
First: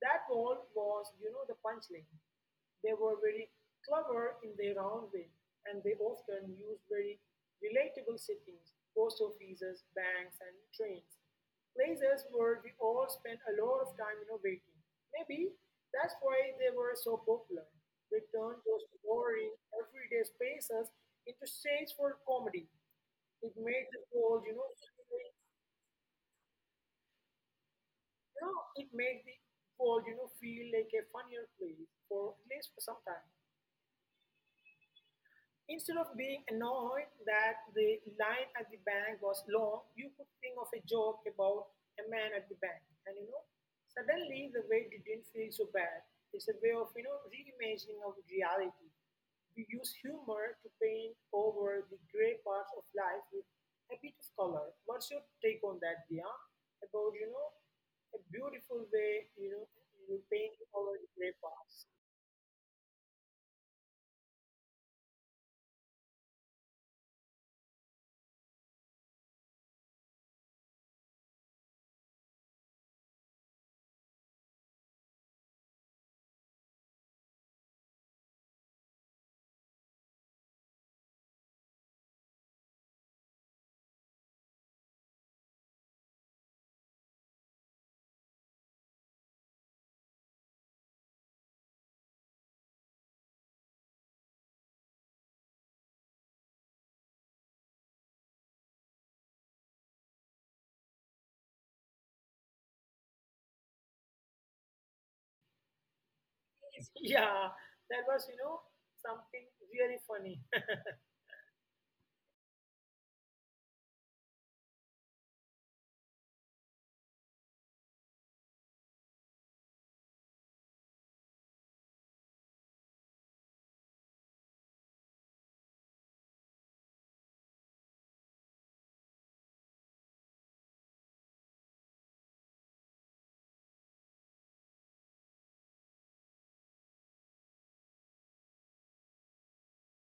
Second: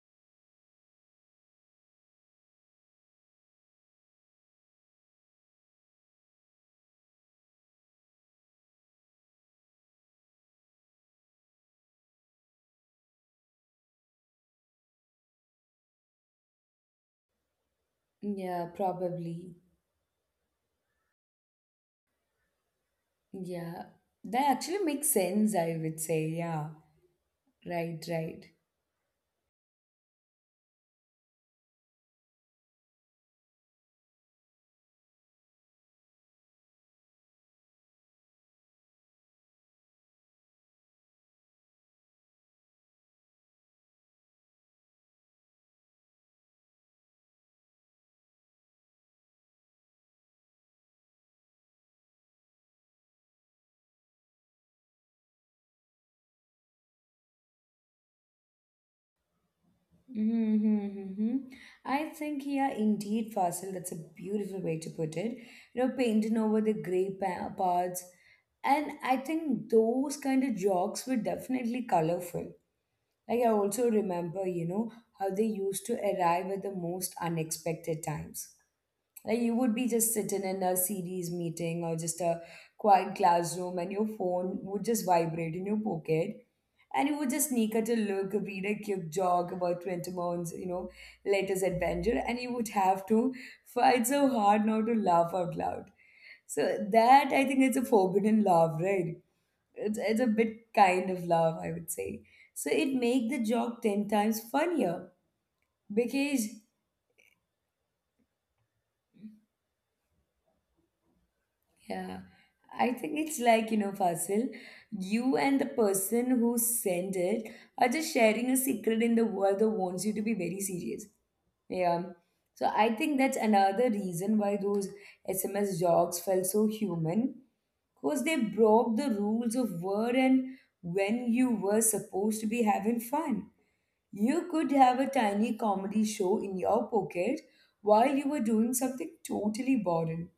Speaker 2: that wall was, you know, the punchline. They were very clever in their own way, and they often used very relatable settings post offices, banks, and trains. Places where we all spend a lot of time, you know, waiting. Maybe that's why they were so popular. They turned
Speaker 1: Yeah,
Speaker 2: those boring,
Speaker 1: probably.
Speaker 2: everyday spaces into stage for comedy. It
Speaker 1: Yeah,
Speaker 2: made the world,
Speaker 1: that actually makes sense, I would say. Yeah, right,
Speaker 2: you
Speaker 1: right.
Speaker 2: know, it made the world, you know, feel like a funnier place for at least for some time. Instead of being annoyed that the line at the bank was long, you could think of a joke about a man at the bank. And you know, suddenly the wait didn't feel so bad. It's a way of, you know, reimagining of reality. We use humor to paint over the gray parts of life with a bit of color. What's your take on that, Dia? About, you know, a beautiful way, you know, you paint
Speaker 1: Mm-hmm,
Speaker 2: over the gray
Speaker 1: mm-hmm.
Speaker 2: parts.
Speaker 1: I think, yeah, indeed, Fasil, that's a beautiful way to put it. You know, painting over the gray parts. And I think those kind of jokes were definitely colorful. Like, I also remember, you know, how they used to arrive at the most unexpected times. Like you would be just sitting in a series meeting or just a quiet classroom, and your phone would just vibrate in your pocket, and you would just sneak at a look, read a quick jog about 20 months, you know, latest adventure, and you would have to fight so hard not to laugh out loud. So that, I think, it's a forbidden love, right? It's a bit kind of love, I would say. So it make the joke ten times funnier because
Speaker 2: [laughs] Yeah, that was, you know, something really funny.
Speaker 1: yeah, I think it's like, you know, Fasil, you and the person who sent it are just sharing a secret in the world that wants you to be very serious. Yeah. So I think that's another reason why those SMS jogs felt so human, because they broke the rules of where and when you were supposed to be having fun. You could have a tiny comedy show in your pocket while you were doing something totally boring.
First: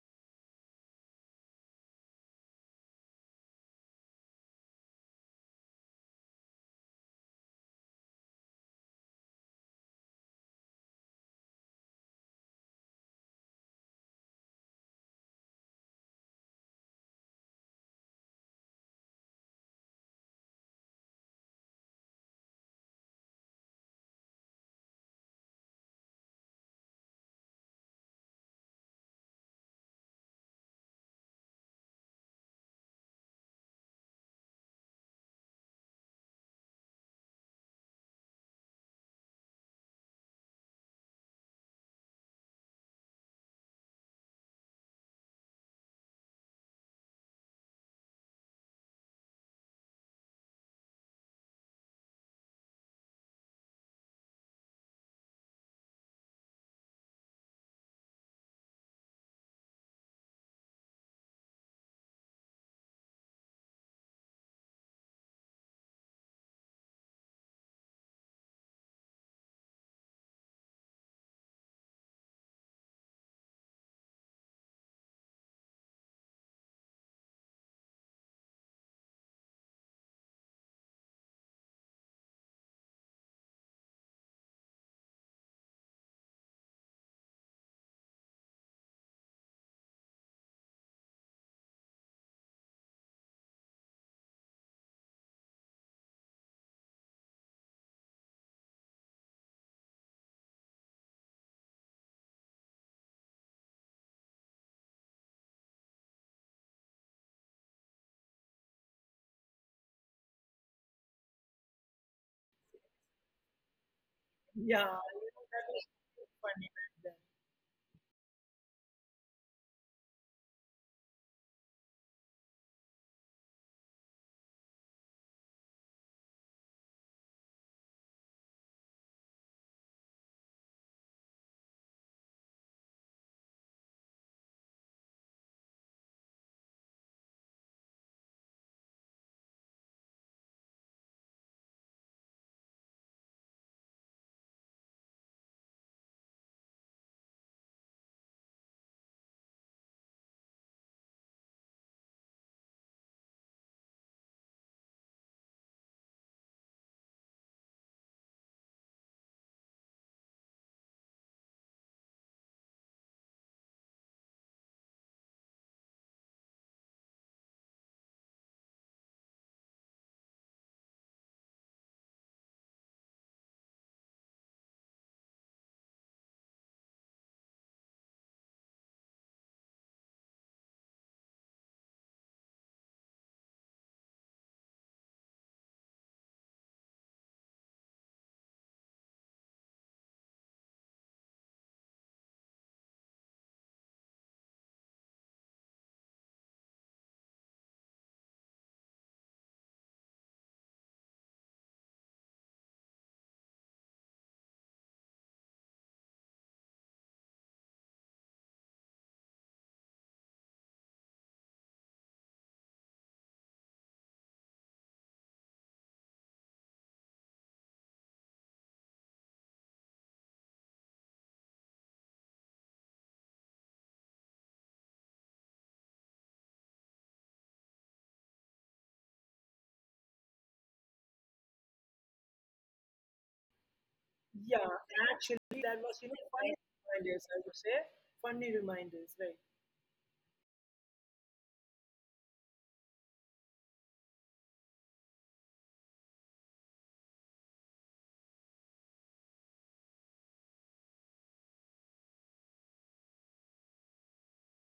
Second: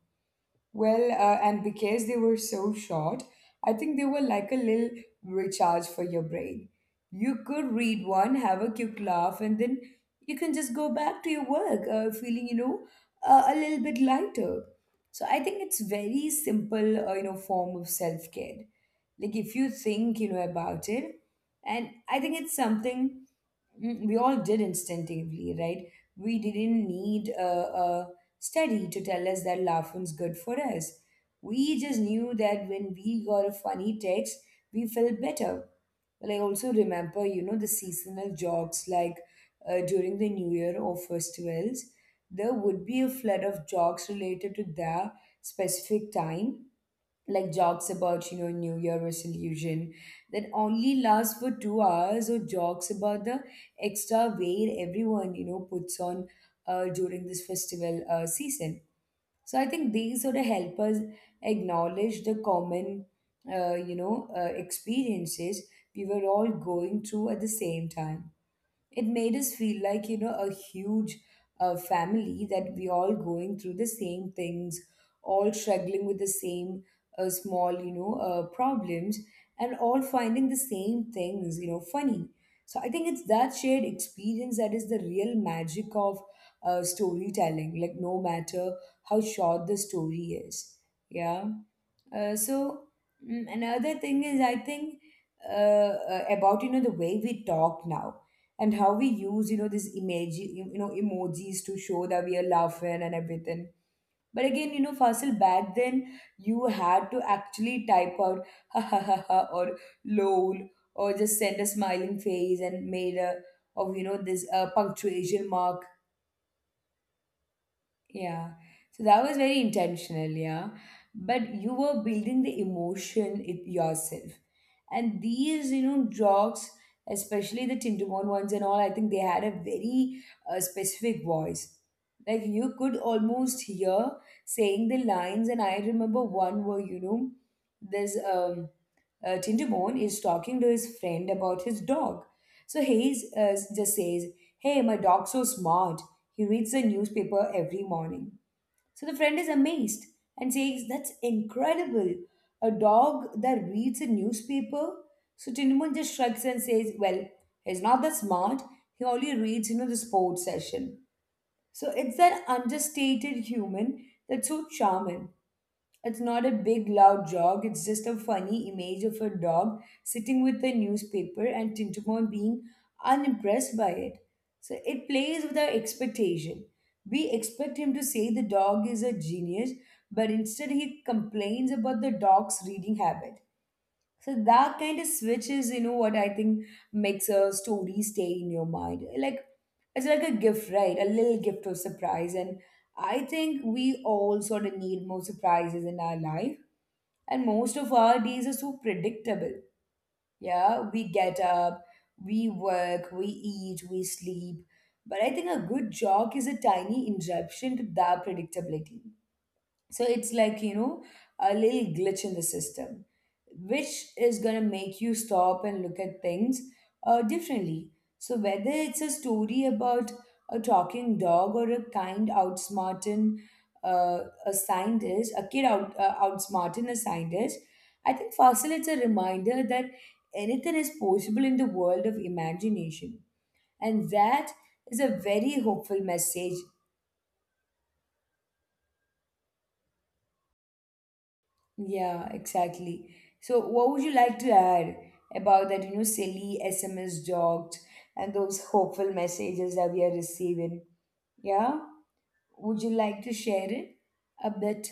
Speaker 1: Well, and because they were so short, I think they were like a little recharge for your brain. You could read one, have a quick laugh, and then you can just go back to your work, feeling, a little bit lighter. So I think it's very simple, you know, form of self-care. Like, if you think, you know, about it. And I think it's something we all did instinctively, right? We didn't need a study to tell us that laughing's good for us. We just knew that when we got a funny text, we felt better. Well, I also remember, you know, the seasonal jokes, like during the New Year or festivals, there would be a flood of jokes related to that specific time. Like jokes about, you know, new year resolution that only lasts for 2 hours, or jokes about the extra weight everyone, you know, puts on during this festival season. So I think these sort of help us acknowledge the common experiences we were all going through at the same time. It made us feel like, you know, a huge family, that we all going through the same things, all struggling with the same small, problems, and all finding the same things, you know, funny. So I think it's that shared experience that is the real magic of storytelling. Like, no matter how short the story is. Yeah. So another thing is, I think, about, you know, the way we talk now and how we use, you know, this image, you know, emojis to show that we are laughing and everything. But again, you know, Fasil, back then you had to actually type out [laughs] ha ha ha ha or lol, or just send a smiling face and made a of, you know, this
Speaker 2: [laughs] Yeah,
Speaker 1: punctuation mark.
Speaker 2: that was something funny back then.
Speaker 1: Yeah. So that was very intentional, yeah. But you were building the emotion it yourself. And these, you know, dogs, especially the Tintamon ones and all, I think they had a very specific voice. Like, you could almost hear saying the lines. And I remember one where, you know, there's Tinderbone is talking to his friend about his dog. So Hayes just says, "Hey, my dog's so smart. He reads the newspaper every morning." So the friend is amazed and says, "That's incredible. A dog that reads a newspaper?" So Tinderbone just shrugs and says, "Well, he's not that smart. He only reads, you know, the sports session." So it's that understated human that's so charming. It's not a big loud jog, it's just a funny image of a dog sitting with a newspaper and Tintamon being unimpressed by it. So it plays with our expectation. We expect him to say the dog is a genius, but instead he complains about the dog's reading habit. So that kind of switch is, you know, what I think makes a story stay in your mind. Like, it's like a gift, right? A little gift of surprise. And I think we all sort of need more surprises in our life. And most of our days are so predictable. Yeah, we get up, we work, we eat, we sleep. But I think a good joke is a tiny interruption to that predictability. So it's like, you know, a little glitch in the system, which is going to make you stop and look at things differently. So whether it's a story about a talking dog or a kind outsmarting uh, a kid outsmarting a scientist, I think, Fossil, it's a reminder that anything is possible in the world of imagination. And that
Speaker 2: Yeah,
Speaker 1: is a very
Speaker 2: actually, that
Speaker 1: hopeful
Speaker 2: was,
Speaker 1: message.
Speaker 2: funny reminders, I would say. Funny reminders, right?
Speaker 1: Yeah, exactly. So what would you like to add about that, you know, silly SMS jogged and those hopeful messages that we are receiving? Yeah, would you like to share it a bit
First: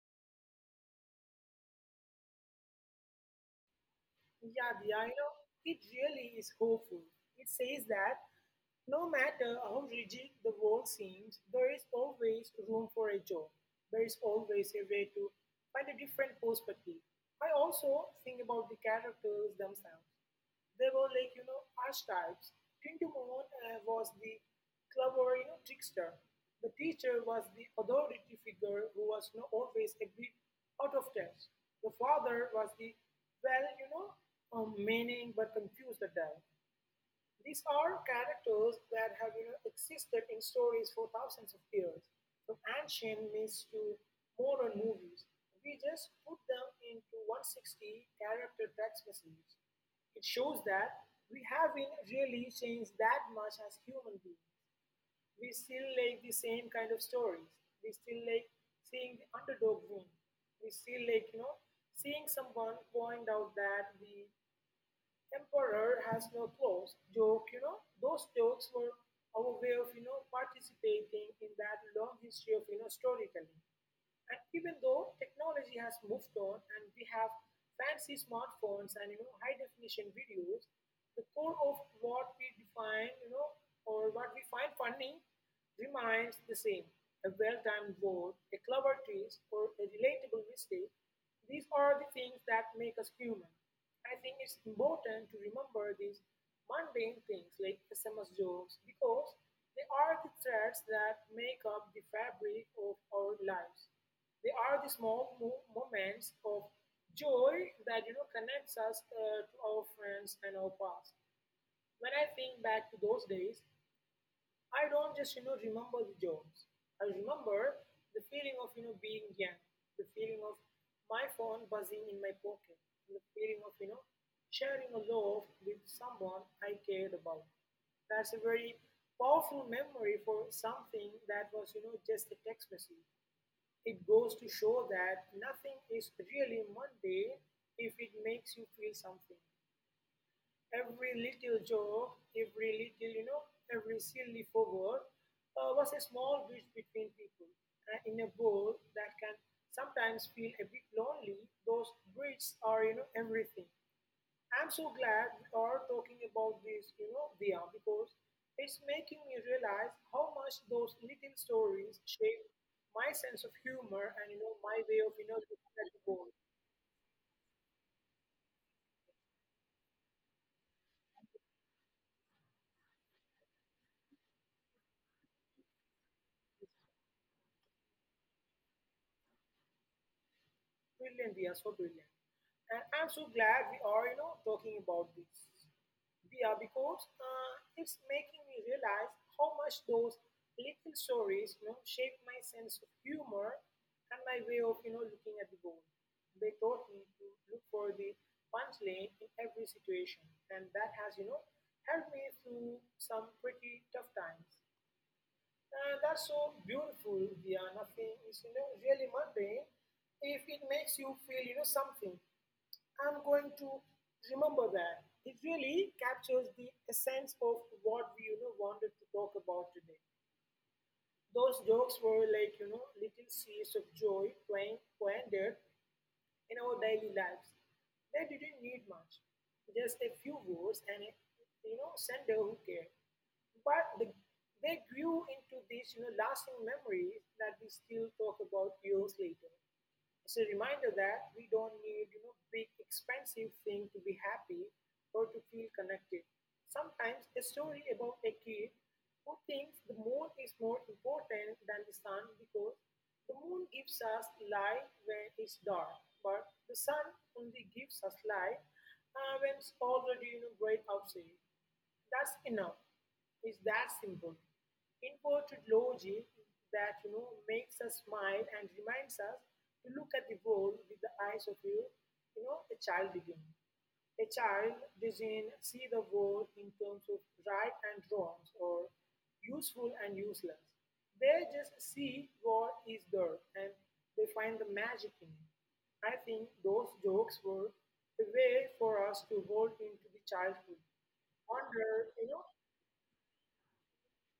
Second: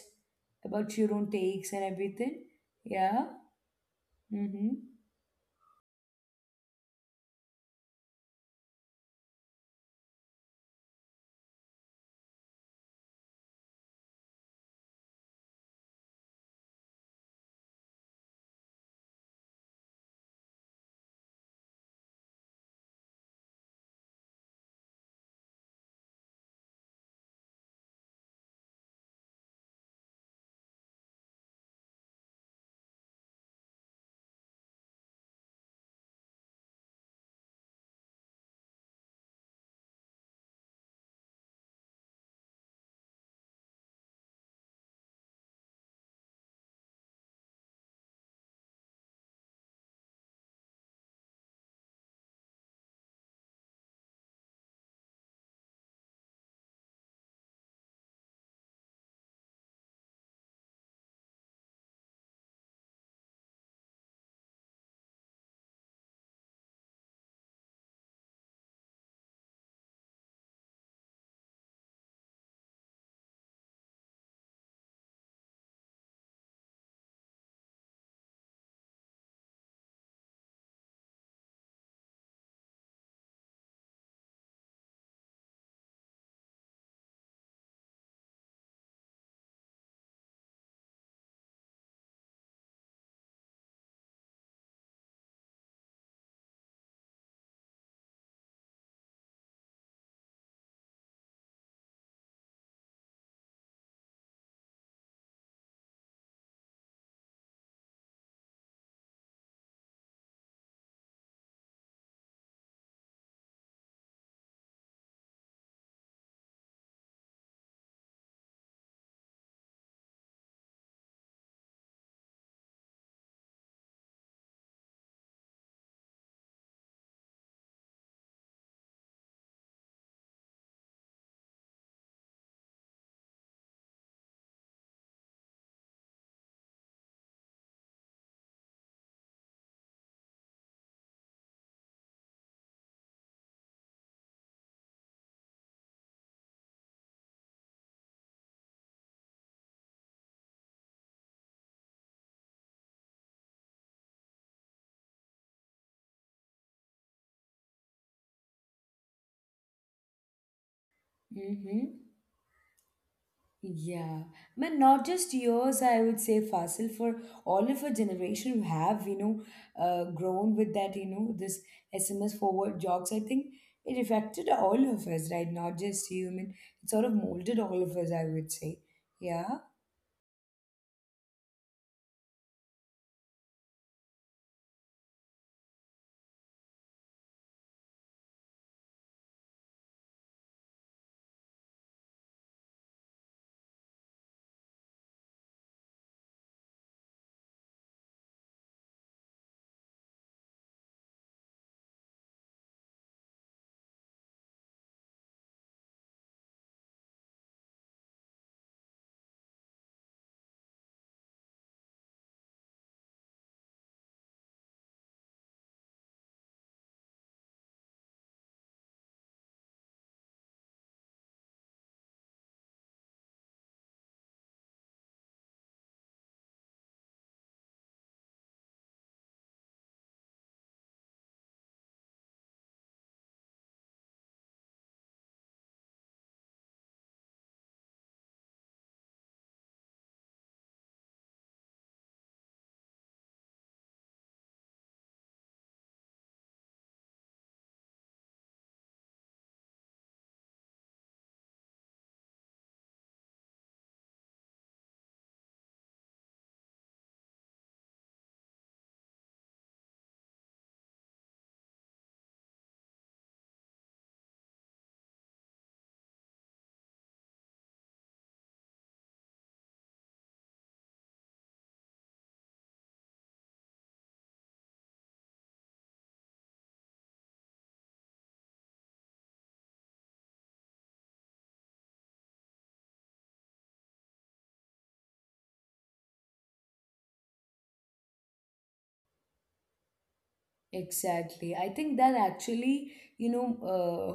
Speaker 1: about your own takes and everything? Yeah,
Speaker 2: Yeah,
Speaker 1: mm-hmm,
Speaker 2: yeah, you know, it really is hopeful. It says that no matter how rigid the world seems, there is always room for a joke. There is always a way to find a different perspective. I also think about the characters themselves. They were like, archetypes. Tindamon was the clever, trickster. The teacher was the authority figure who was always a bit out of touch. The father was the, well, you know, meaning but confused at times. These are characters that have existed in stories for thousands of years, from ancient myths to modern movies. We just put them into 160 character text messages. It shows that we haven't really changed that much as human beings. We still like the same kind of stories. We still like seeing the underdog win. We still like, seeing someone point out that the Emperor has no clothes joke, those jokes were our way of, participating in that long history of, storytelling. And even though technology has moved on and we have fancy smartphones and, high definition videos, the core of what we define, or what we find funny remains the same. A well-timed word, a clever twist, or a relatable mistake, these are the things that make us human. I think it's important to remember these mundane things like SMS jokes because they are the threads that make up the fabric of our lives. They are the small moments of joy that connects us to our friends and our past. When I think back to those days, I don't just remember the jobs. I remember the feeling of being young, the feeling of my phone buzzing in my pocket, the feeling of sharing a loaf with someone I cared about. That's a very powerful memory for something that was just a text message. It goes to show that nothing is really Monday if it makes you feel something. Every little joke, every little, every silly forward was a small bridge between people. And in a world that can sometimes feel a bit lonely, those bridges are, everything. I'm so glad we are talking about this, Dia, because it's making me realize how much those little stories shape
Speaker 1: mm-hmm.
Speaker 2: my sense of humor and,
Speaker 1: Yeah,
Speaker 2: my way of,
Speaker 1: man, not
Speaker 2: looking
Speaker 1: just
Speaker 2: at the
Speaker 1: yours,
Speaker 2: world.
Speaker 1: I would say, Fasil, for all of our generation who have, you know, grown with that, you know, this SMS forward jobs. I think it affected all of us, right? Not just you. I mean, it sort of molded all of us, I would say. Yeah.
Speaker 2: Brilliant, Dia, so brilliant. And I'm so glad we are, talking about this. We are because it's making me realize how much those little stories, shape my sense of humor and my way of, looking at the world. They taught me to look for the punchline in every situation, and that has, helped me through some pretty tough times. And that's so beautiful. Yeah, nothing is, really mundane if it makes you feel, something. I'm going to remember that. It really captures the essence of what we wanted to talk about today. Those jokes were like little seeds of joy playing planted in our daily lives. They didn't need much, just a few words and a sender who cared. But they grew into these lasting memories that we still talk about years later. It's a reminder that we don't need big expensive thing to be happy or to feel connected. Sometimes a story about a kid who thinks the moon is more important than the sun because the moon gives us light when it's dark, but the sun only gives us light when it's already bright outside. That's enough. It's that simple. Inverted logic that makes us smile and reminds us to look at the world with the eyes of a child again. A child doesn't see the world in terms of right and wrongs or useful and useless. They just see what is there and they find the magic in it. I think those jokes were the way for us to hold into the childhood
Speaker 1: Exactly. I
Speaker 2: wonder,
Speaker 1: think that actually, you know,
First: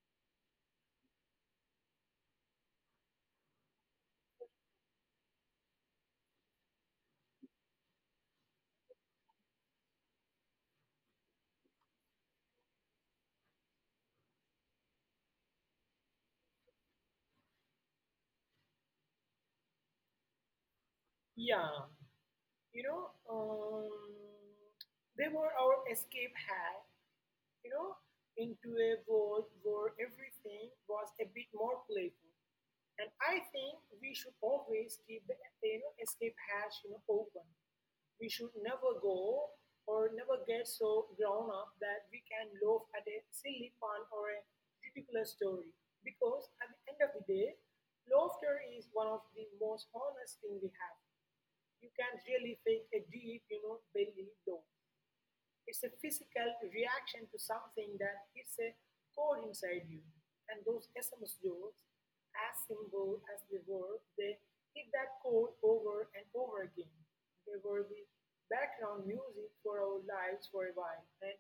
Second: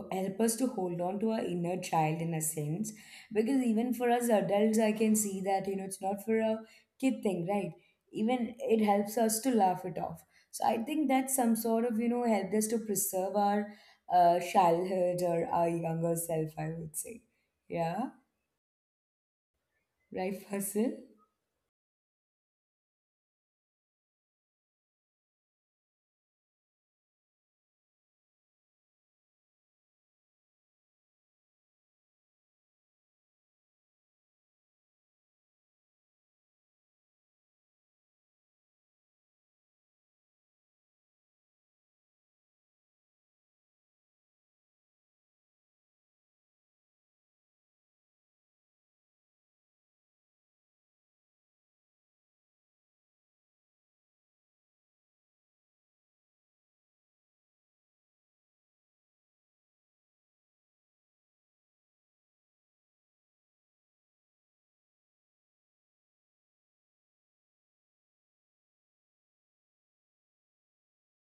Speaker 1: help us to hold on to our inner child in a sense. Because even for us adults, I can see that, you know, it's not for a kid thing, right? Even it helps us to laugh it off. So I think that's some sort of, you know, helped us to preserve our childhood or our younger self, I would say. Yeah, right, Fasil?
Speaker 2: yeah, you know, um, they were our escape hat you know, into a world where everything was a bit more playful. And I think we should always keep the escape hatch open. We should never go or never get so grown up that we can laugh at a silly pun or a ridiculous story. Because at the end of the day, laughter is one of the most honest thing we have. You can't really fake a deep, belly laugh. It's a physical reaction to something that hits a chord inside you. And those SMS jokes, as simple as they were, they hit that chord over and over again. They were the background music for our lives for a while. And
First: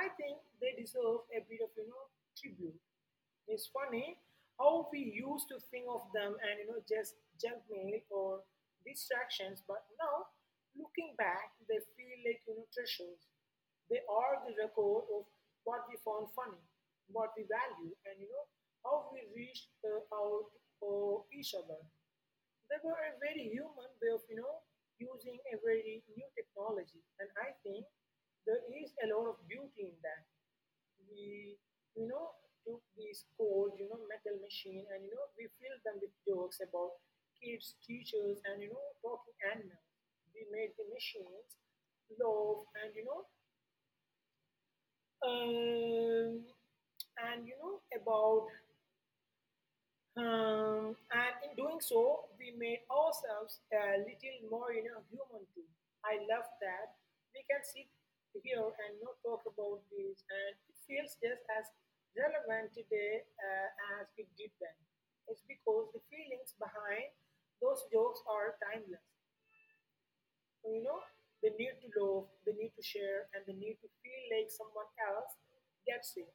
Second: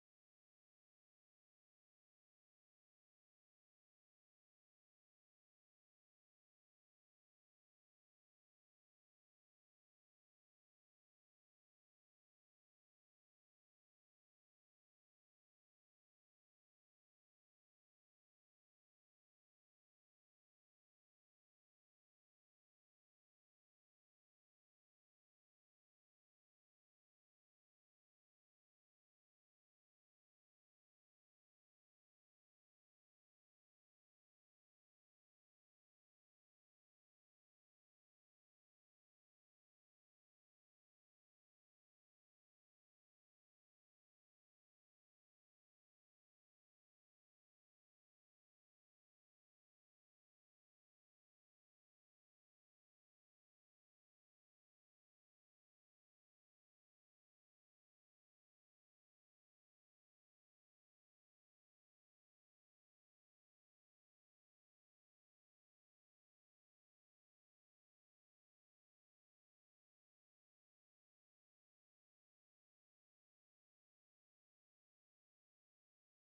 Speaker 2: I think they deserve a bit of, tribute. It's funny how we used to think of them and just junk mail or distractions, but now looking back, they feel like treasures. They are the record of what we found funny, what we value, and how we reached out for each other. They were a very human way of, using a very new technology. And I think there is a lot of beauty in that. We, you know, took these cold, metal machine and, we filled them with jokes about kids, teachers, and, talking animals. We made the machines love um, and, you know, about and in doing so, we made ourselves a little more human too. I love that we can sit here and not talk about this, and it feels just as relevant today as it did then. It's because the feelings behind those jokes are timeless. You know they need to love, they need to share, and they need to feel like someone else gets it.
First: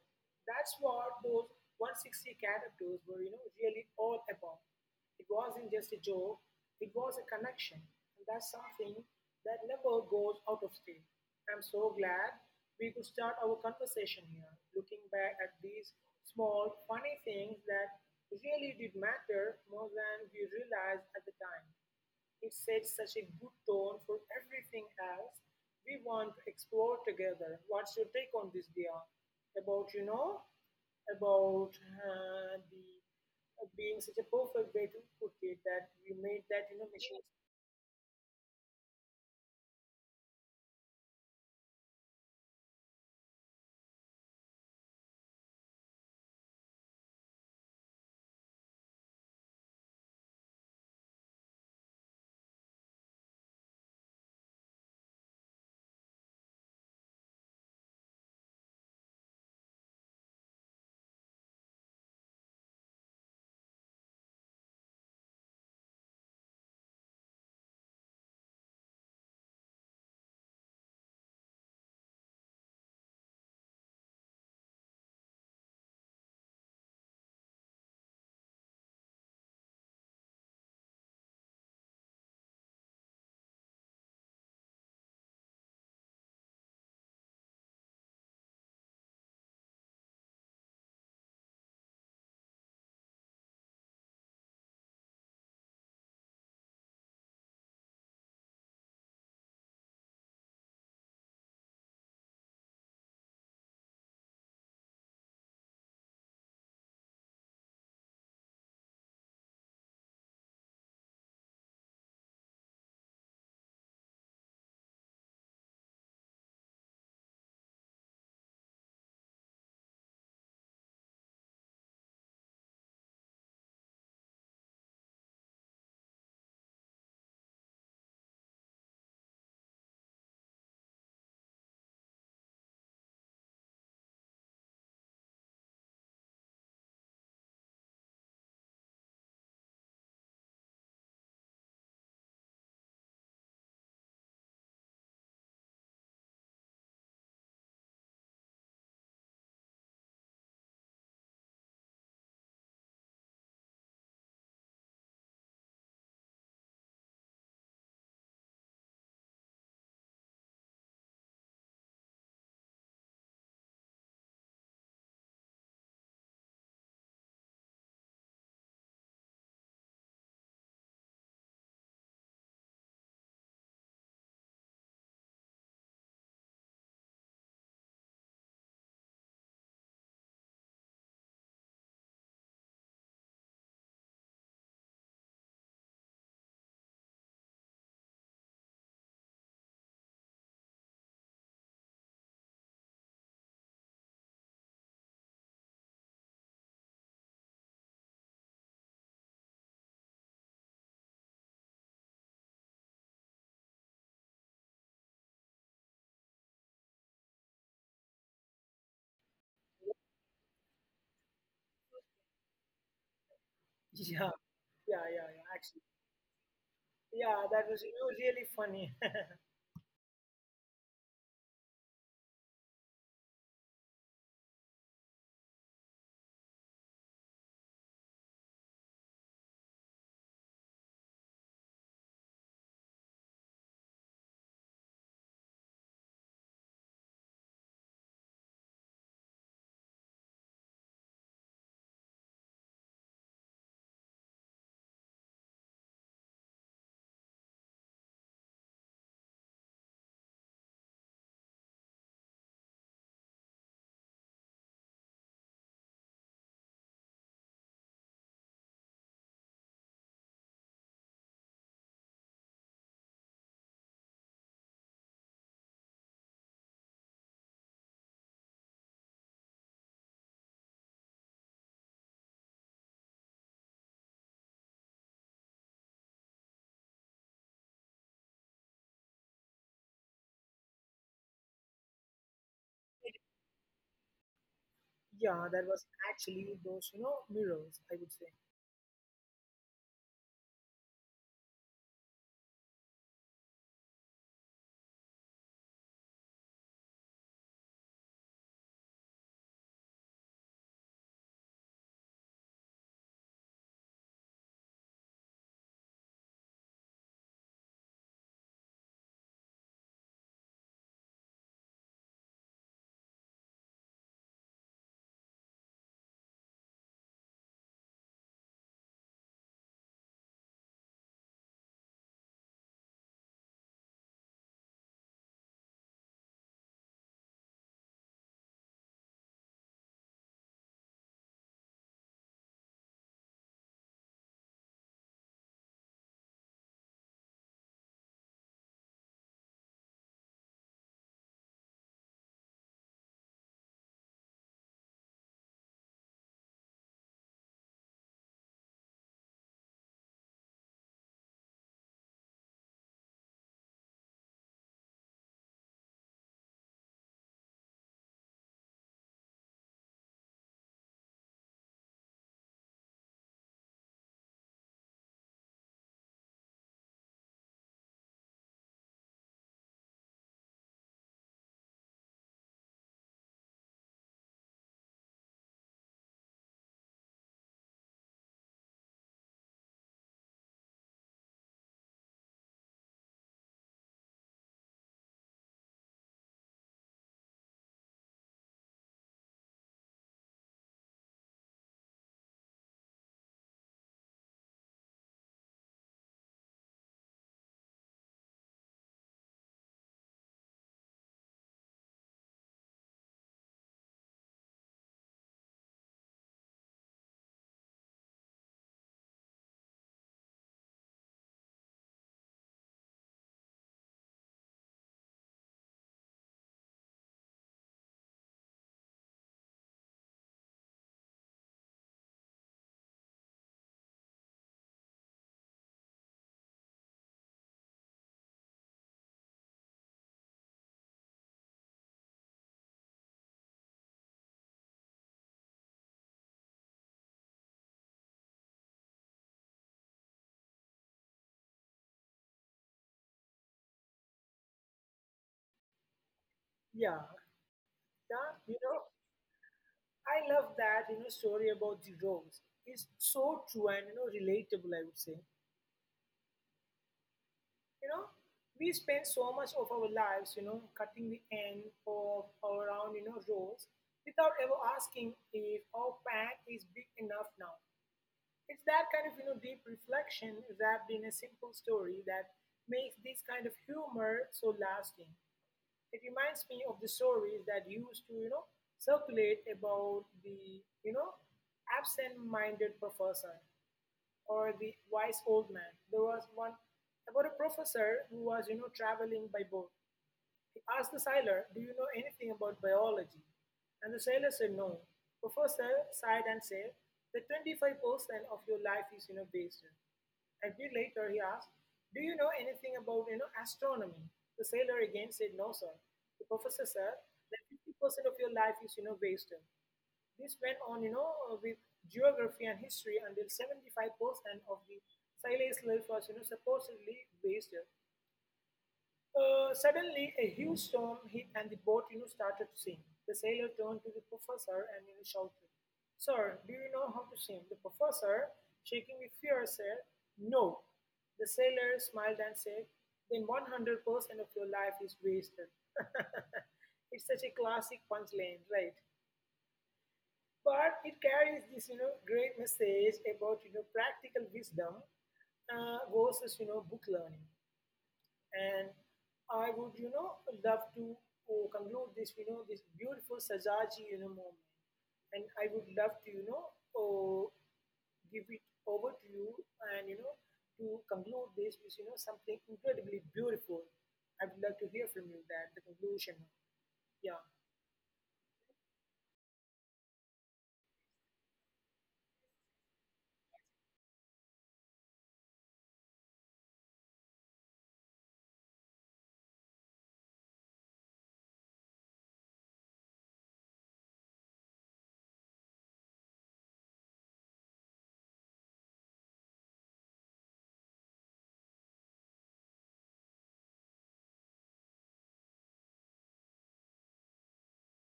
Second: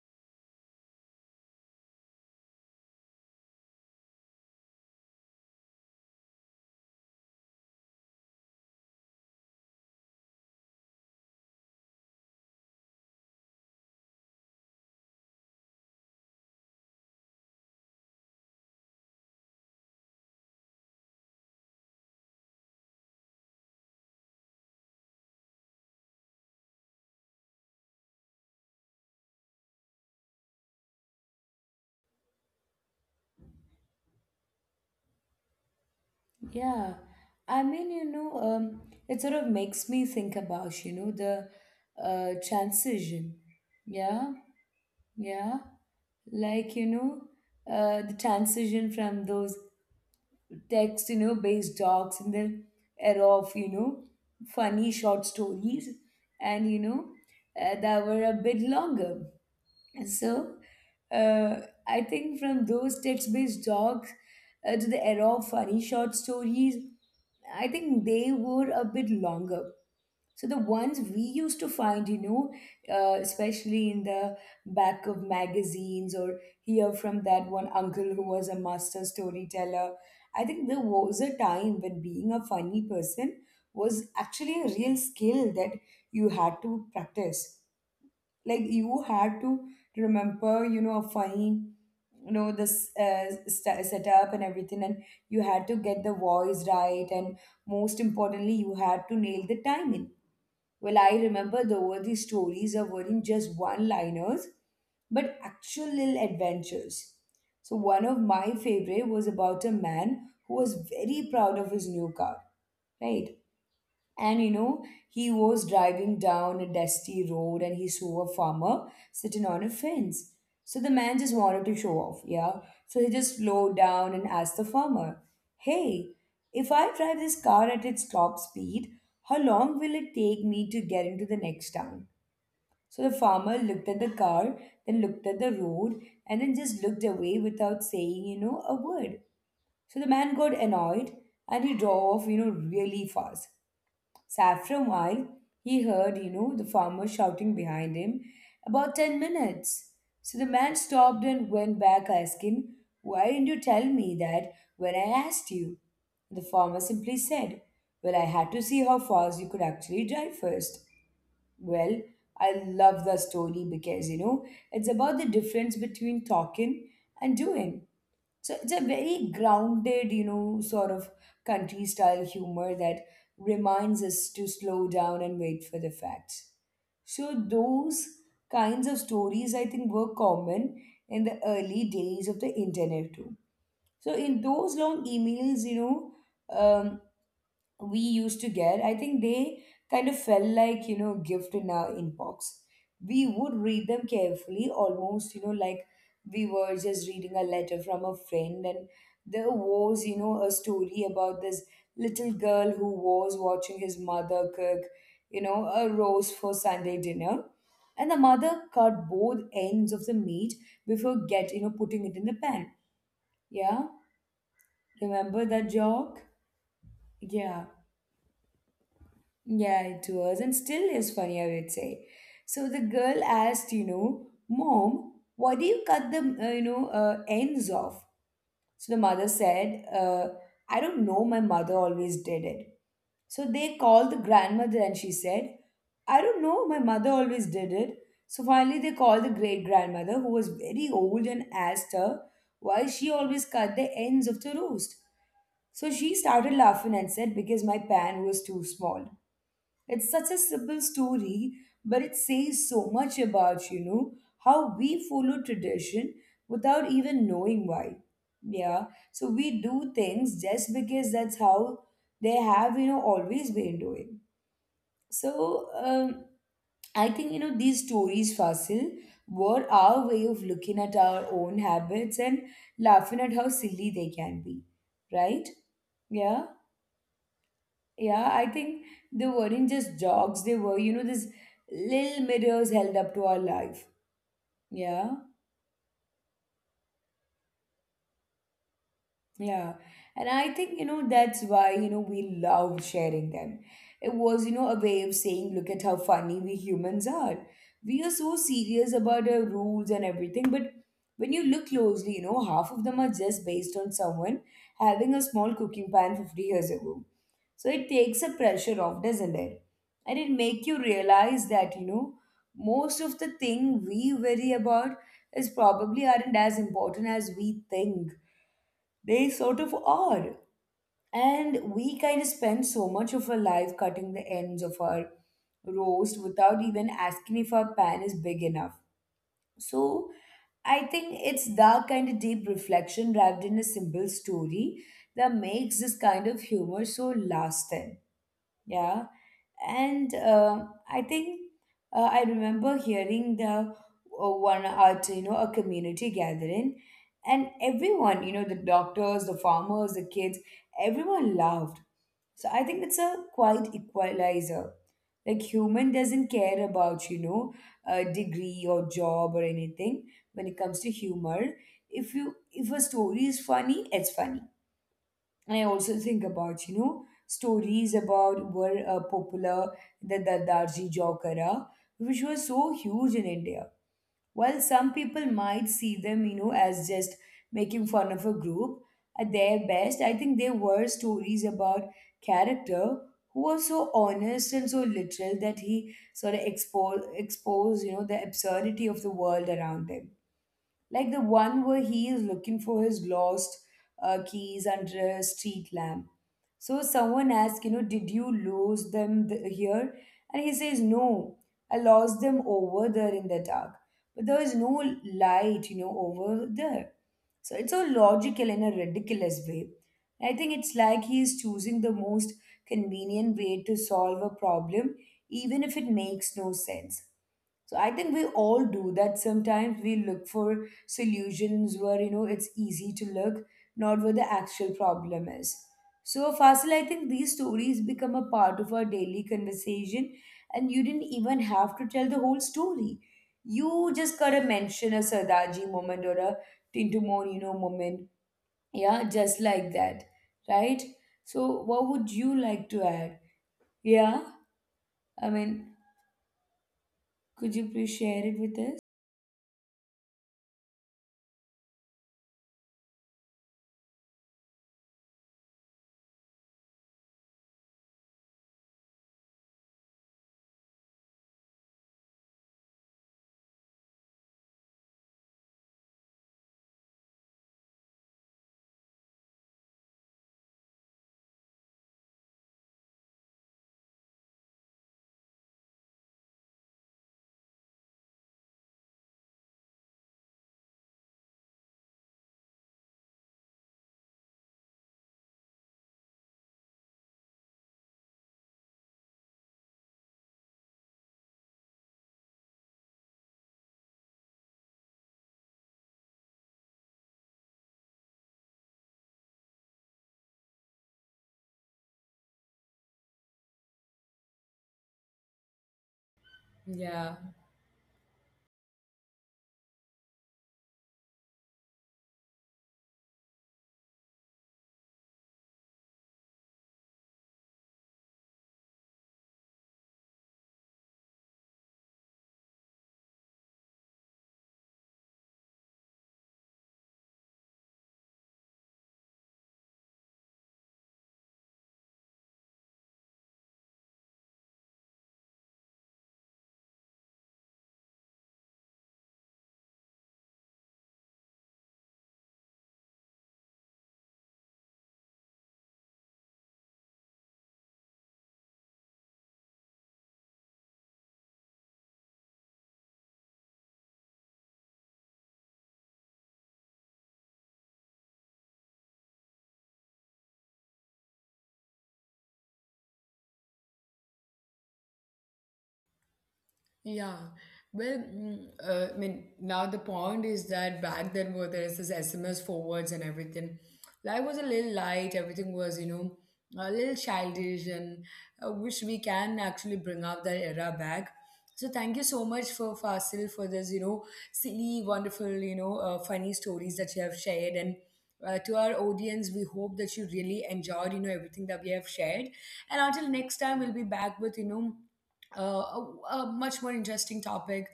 Speaker 2: That's what those 160 characters were really all about. It wasn't just a joke, it was a connection, and that's something that never goes out of date. I'm so glad we could start our conversation here looking back at these small funny things that really did matter more than we realized at the time. It sets such a good tone for everything else we want to explore together. What's your take on this, Dia? About, about the being such a perfect way to put it that we made that,
Speaker 1: Yeah,
Speaker 2: machine.
Speaker 1: I mean, you know, it sort of makes me think about, you know, the transition. Yeah, yeah. Like, you know, the transition from those text, you know, based docs and the era of, you know, funny short stories and, you know, that were a bit longer. So, uh, I think from those text based docs to the era of funny short stories, I think they were a bit longer. So the ones we used to find, you know, especially in the back of magazines, or hear from that one uncle who was a master storyteller. I think there was a time when being a funny person was actually a real skill that you had to practice. Like, you had to remember, you know, a funny, you know, this setup and everything, and you had to get the voice right, and most importantly you had to nail the timing. Well, I remember the were these stories are weren't just one liners, but actual little adventures. So, one of my favorite was about a man who was very proud of his new car, right? And, you know, he was driving down a dusty road and he saw a farmer sitting on a fence. So the man just wanted to show off, yeah? So he just slowed down and asked the farmer, "Hey, if I drive this car at its top speed, how long will it take me to get into the next town?" So the farmer looked at the car, then looked at the road, and then just looked away without saying, you know, a word. So the man got annoyed and he drove off, you know, really fast. Saffron while he heard, you know, the farmer shouting behind him, "about 10 minutes." So the man stopped and went back asking, "Why didn't you tell me that when I asked you?" The farmer simply said, "Well, I had to see how fast you could actually drive first." Well, I love the story because, you know, it's about the difference between talking and doing. So it's a very grounded, you know, sort of country style humor that reminds us to slow down and wait for the facts. So those kinds of stories, I think, were common in the early days of the internet too. So in those long emails, you know, we used to get, I think they kind of felt like, you know, gift in our inbox. We would read them carefully, almost, you know, like we were just reading a letter from a friend. And there was, you know, a story about this little girl who was watching his mother cook, you know, a roast for Sunday dinner, and the mother cut both ends of the meat before get you know, putting it in the pan. Yeah,
Speaker 2: Yeah, yeah, yeah,
Speaker 1: remember
Speaker 2: yeah,
Speaker 1: that
Speaker 2: actually.
Speaker 1: joke?
Speaker 2: Yeah,
Speaker 1: Yeah,
Speaker 2: that was, really funny.
Speaker 1: yeah, it was and still is funny, I would say. So the girl asked, you know, "Mom, why do you cut the, ends off?" So the mother said, "I don't know, my mother always did it." So they called the grandmother and she said, "I don't know, my mother always did it." So finally they called the great grandmother who was very old and asked her why she always cut the ends of the roast. So she started laughing and said, "Because my pan was too small." It's such a simple story, but it says so much about, you know, how we follow tradition without even knowing why. Yeah. So we do things just because that's how they have, you know, always been doing. So, um, I think you know these stories, Fasil, were our way of looking at our own habits and laughing at how silly they can be, right? Yeah. Yeah, I think they weren't just jogs, they were, you know, these little mirrors held up to our life. Yeah,
Speaker 2: [laughs] Yeah, that was actually those, mirrors, I would say.
Speaker 1: yeah. And I think, you know, that's why, you know, we loved sharing them. It was, you know, a way of saying, look at how funny we humans are. We are so serious about our rules and everything, but when you look closely, you know, half of them are just based on someone having a small cooking pan 50 years ago. So it takes a pressure off, doesn't it? And it make you realize that, you know, most of the thing we worry about is probably aren't as important as we think. They sort of are. And we kind of spend so much of our life cutting the ends of our roast without even asking if our pan is big enough. So I think it's that kind of deep reflection wrapped in a simple story that makes this kind of humor so lasting. Yeah. And I think I remember hearing the one at, you know, a community gathering and everyone, you know, the doctors, the farmers, the kids, everyone laughed. So I think it's a quite equalizer. Like human doesn't care about, you know, degree or job or anything when it comes to humor if a story is funny it's funny. And I also think about, you know, stories about were popular, the darji jokara, which was so huge in India. While some people might see them, you know, as just making fun of a group, at their best, I think they were stories about character who was so honest and so literal that he sort of exposed, you know, the absurdity of the world around him, like the one where he is looking for his lost keys under a street lamp. So someone asks, you know, "Did you lose them here?" And he says, "No, I lost them over there in the dark. But there is no light, you know, over there." So it's so logical in a ridiculous way. I think it's like he is choosing the most convenient way to solve a problem, even if it makes no sense. So I think we all do that. Sometimes we look for solutions where, you know, it's easy to look, not where the actual problem is. So Fasil, I think these stories become a part of our daily conversation, and you didn't even have to tell the whole story. You just gotta mention a Sardaji moment or a Tinto Morino moment, yeah, just like that, right? So what would you like to add? Yeah, I mean,
Speaker 2: Yeah,
Speaker 1: could you please share it with
Speaker 2: yeah,
Speaker 1: us?
Speaker 2: you know, I love that, story about the rose. It's so true and, relatable, I would say. You know, we spend so much of our lives, cutting the end of our own, roles without ever asking if our pack is big enough now. It's that kind of, deep reflection wrapped in a simple story that makes this kind of humor so lasting. It reminds me of the stories that used to, circulate about the, absent-minded professor or the wise old man. There was one about a professor who was, traveling by boat. He asked the sailor, "Do you know anything about biology?" And the sailor said, "No." Professor sighed and said, "The 25% of your life is, wasted." A bit later, he asked, "Do you know anything about, astronomy?" The sailor again said, "No, sir." The professor said,
Speaker 1: Yeah.
Speaker 2: "That 50% of your life is, wasted." This went on, with geography and history until 75% of the Silage life was, supposedly wasted. Suddenly, a huge storm hit and the boat, started to sink. The sailor turned to the professor and shouted, "Sir, do you know how to swim?" The professor, shaking with fear, said, "No." The sailor smiled and said, "Then 100% of your life is wasted." [laughs] It's such a classic punchline, right? But it carries this great message about practical wisdom versus book learning. And I would love to conclude this this beautiful sajaji moment, and I would love to uh, give it over to you and to conclude this with something incredibly beautiful. I would love to hear from you that the conclusion. Yeah.
Speaker 1: Yeah. Well, I mean, now the point is that back then where there is this SMS forwards and everything, life was a little light. Everything was, you know, a little childish, and which we can actually bring up that era back. So thank you so much for Fasil for this, you know, silly, wonderful, you know, funny stories that you have shared. And to our audience, we hope that you really enjoyed, you know, everything that we have shared. And until next time, we'll be back with, you know, uh, a, a much more interesting topic.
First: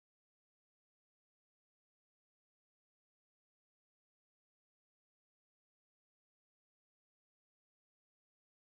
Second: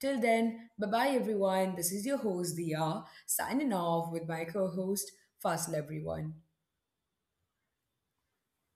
Speaker 1: Till then, bye bye everyone. This is your host, Dia, signing off with my co host, Fazl everyone.